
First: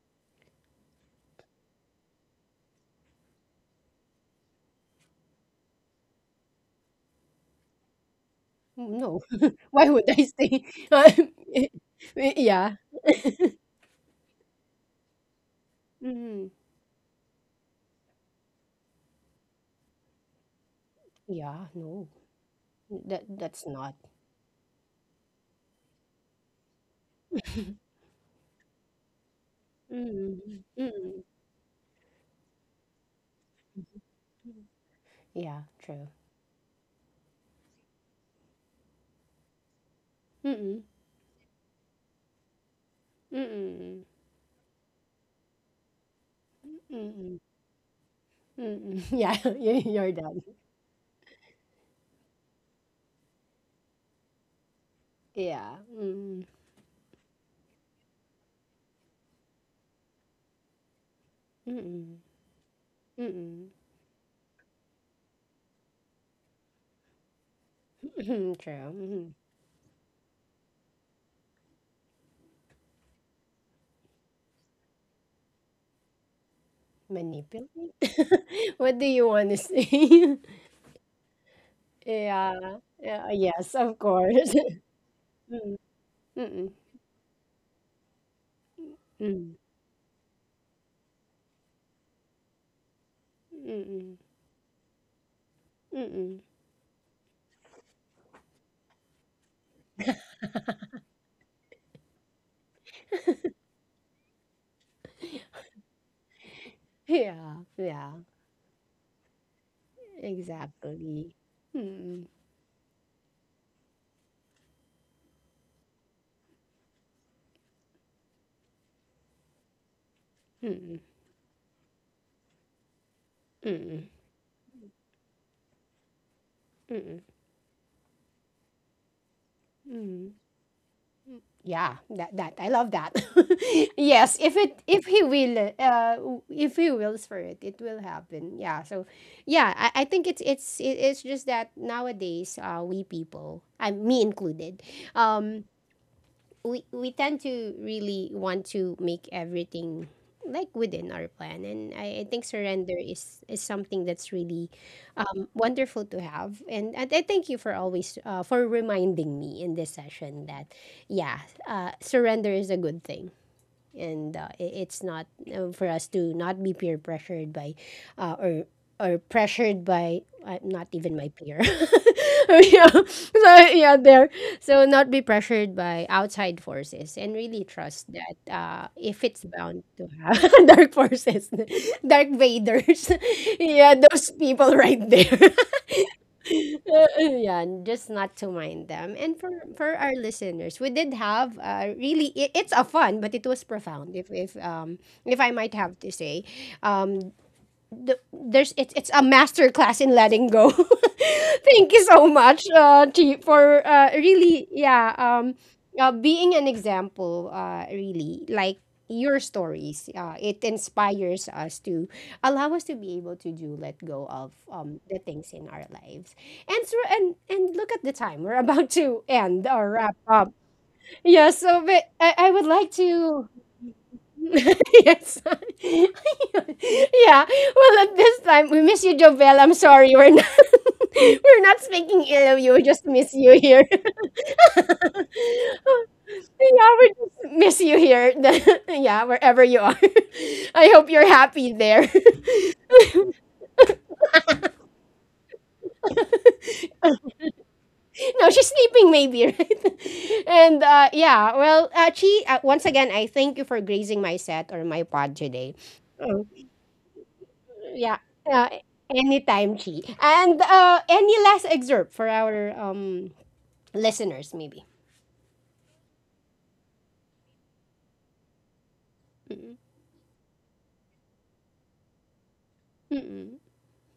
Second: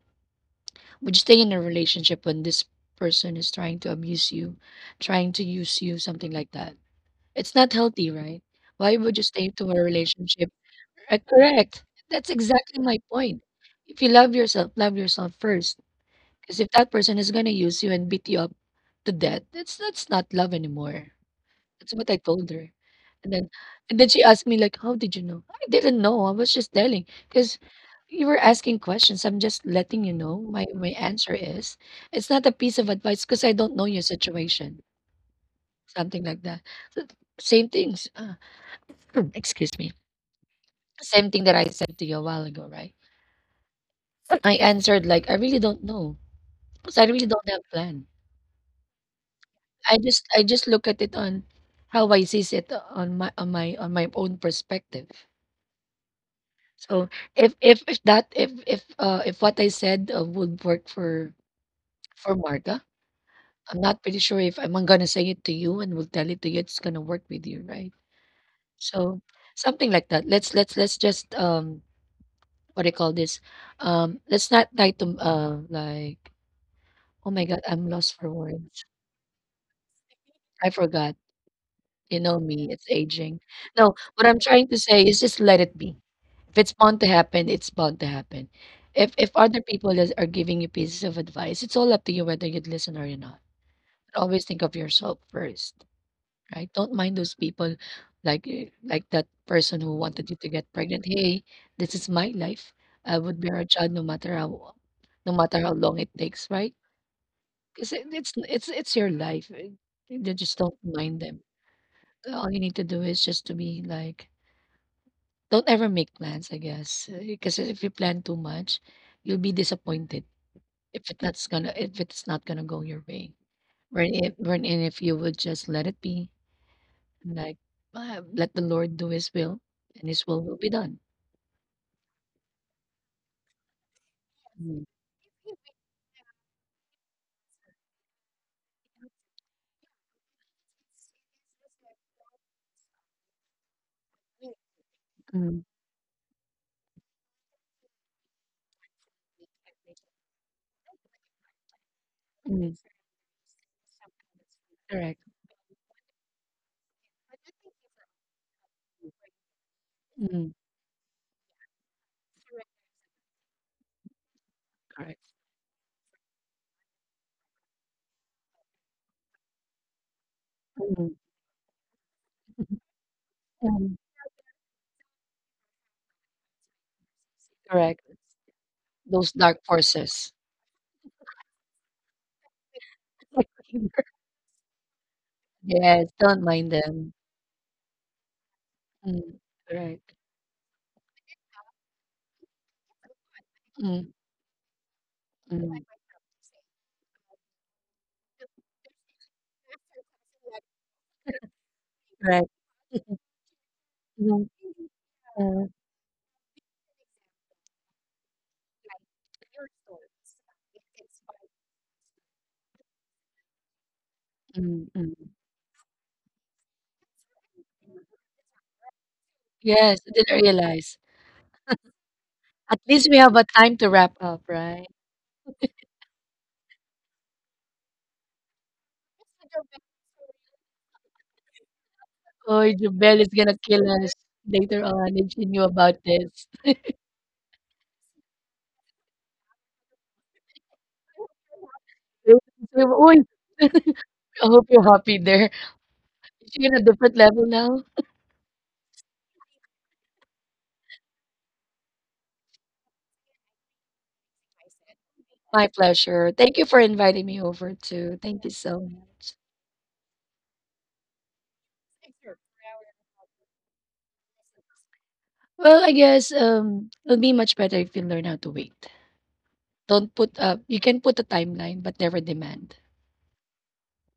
Would you stay in a relationship when this person is trying to abuse you, trying to use you, something like that? It's not healthy, right? Why would
No.
you stay to a
Why would I
relationship?
say?
Correct. That's
Yeah.
exactly my point. If you love yourself first.
Mm-mm.
Because if that person is gonna use you and beat you up to death, that's not love anymore.
Yeah,
That's what
no.
I told her.
That
And then
that's not.
and then she asked me like, "How did you know?" I didn't know. I was just telling because you were asking questions. I'm just letting you know my
Mm-mm. Mm-mm.
answer is. It's not a piece of advice because I don't know your situation.
Yeah, true.
Something like that. So, same things. Excuse me.
Mm-mm.
Same thing that I said to you a while ago, right?
Mm-mm.
I answered like, "I really don't know because I really
Mm-mm.
don't have plan.
Mm-mm. Yeah, you're that.
I just look at it on how I sees it on my on my own perspective."
Yeah. Mm.
So if that if what I said, would work for
Mm.
Marga,
Mm.
I'm not pretty sure if I'm gonna say it to you and will tell it to you, it's gonna work with you, right?
Mm. True.
So
Mhm.
something like that. Let's just what do you call this? Let's not try to like, oh my god,
Manipulate?
I'm lost for words.
What do you wanna say?
I forgot. You know me,
Yeah.
it's
Yeah,
aging.
yes,
No,
of
what I'm
course.
trying to say is just let
Mm.
it be. If
Mm.
it's bound to happen, it's bound to happen. If
Mm.
other people is, are giving you pieces of advice, it's all up to you whether you'd listen or you're not.
Mm.
Always think of yourself first,
Mm.
right? Don't mind those people, like eh, like that person who wanted you to get pregnant. Hey, this is my life. I would bear a child no matter how, no matter how long it takes, right?
Yeah,
Because
yeah.
it's it's your life. Eh, they just don't mind
Exactly.
them.
Mm.
All you need to do is just to be like, don't ever make plans, I guess, because if you plan too much, you'll be disappointed
Mm.
if it's not gonna go your way.
Mm.
Wherein if you would just let it be,
Mm.
like, let the Lord do His will, and His
Mm.
will be done.
Yeah, that I love that. Yes,
Mm,
if he will if he wills for it, it will happen, yeah. So yeah, I think it's just that nowadays we people, I me included, um
mm,
we tend to really want to make everything like within our plan. And I think surrender is something that's really
correct.
wonderful to have, and I thank you for always, for reminding me in this session
Mm,
that yeah, surrender is a good thing, and it's not
correct.
for us to not be peer pressured by or pressured by, not
Mm,
even my peer. Yeah, so yeah
mm.
there, so not be pressured by outside forces and really trust that if
Those
it's
dark
bound to
forces.
have dark forces, dark vaders, yeah those people right there.
Yes, don't mind them.
Yeah, just not to mind them. And
Mm,
for
right.
our listeners, we did have really, it's a fun, but it was
Mm,
profound. If if I might
mm,
have to say, um there's it's a master class in letting go. Thank you so
right.
much, Chi, for
Mm,
really yeah
uh,
being an example. Really like your stories. It inspires us to allow us to be able to do let go of
mm,
the
mm.
things in our lives. And so and look at the time, we're about to end or
Yes, I
wrap
didn't
up.
realize.
Yeah. So but I would
At
like
least we have a
to
time to wrap up, right?
yes. Yeah. Well, at this time, we miss you, Jovel. I'm sorry. We're not, we're not speaking ill of you.
Oy,
We just
Jubel is
miss you
gonna
here.
kill us later
Yeah,
on if she knew about this.
we just miss you here. Yeah, wherever you are. I hope you're happy there.
Oh, I hope you're happy there. Is she in a different level now?
No, she's sleeping maybe, right? And yeah, well, Chi, once again, I thank you for grazing my set or my pod
My
today.
pleasure. Thank you for inviting me over
Yeah.
too. Thank you
Uh,
so much.
Anytime, Chi. And any last excerpt for our listeners, maybe.
Well, I guess it'll be much better if you learn how to wait.
Mm-mm.
Don't put up you can put a timeline but never demand.
Mm-mm.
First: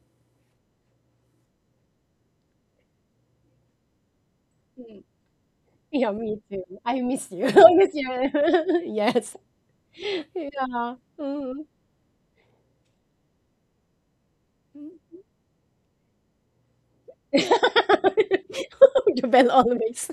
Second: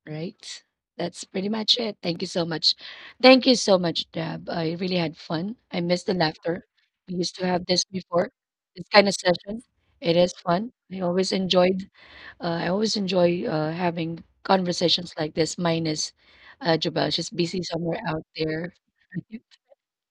Right. That's pretty much it. Thank you so much. Thank you so much, Deb. I really
Mm.
had fun. I miss
Yeah,
the
me too.
laughter.
I
We
miss
used
you.
to have
I
this
miss you.
before, this kind of
Yes.
session. It is fun.
Yeah.
I always
Mm.
enjoyed. I always enjoy having conversations like this. Minus Jabel, she's busy somewhere out there.
The bell always.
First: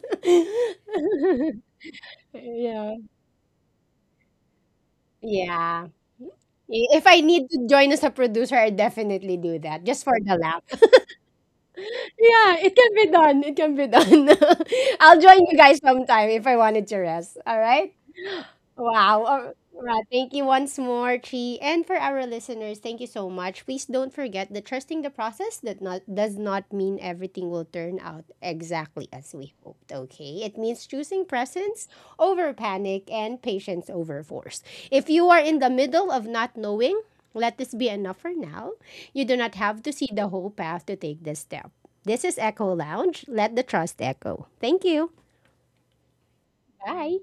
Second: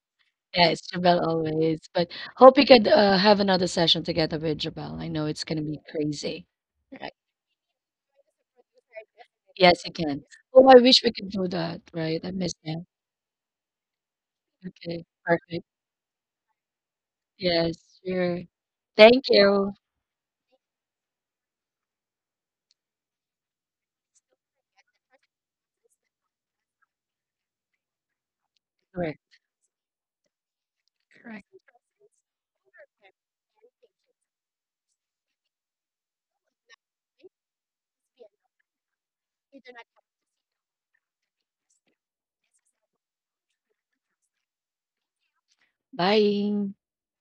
Yes, Jabel always. But hope we could,
Yeah.
have another session together with Jabel. I know it's gonna be
Yeah.
crazy.
If
Right.
I need to join as a producer, I definitely do
Yes,
that
you
just for
can.
the laugh.
Oh, I wish we could do that. Right. I miss
Yeah, it
that.
can be done. It can be done.
Okay,
I'll join you
perfect.
guys sometime if I wanted to rest. All
Yes,
right.
sure.
Wow.
Thank
All
you.
right. Thank you once more, Chi. And for our listeners, thank you so much. Please don't forget that trusting the process that not does not mean everything will turn out exactly
Right.
as we hoped, okay? It means choosing presence over panic and patience over force. If you are in the middle of not knowing, let this be enough for now. You do not have to see the whole path to take this step. This is Echo Lounge. Let the trust echo. Thank you.
Bye.
Bye.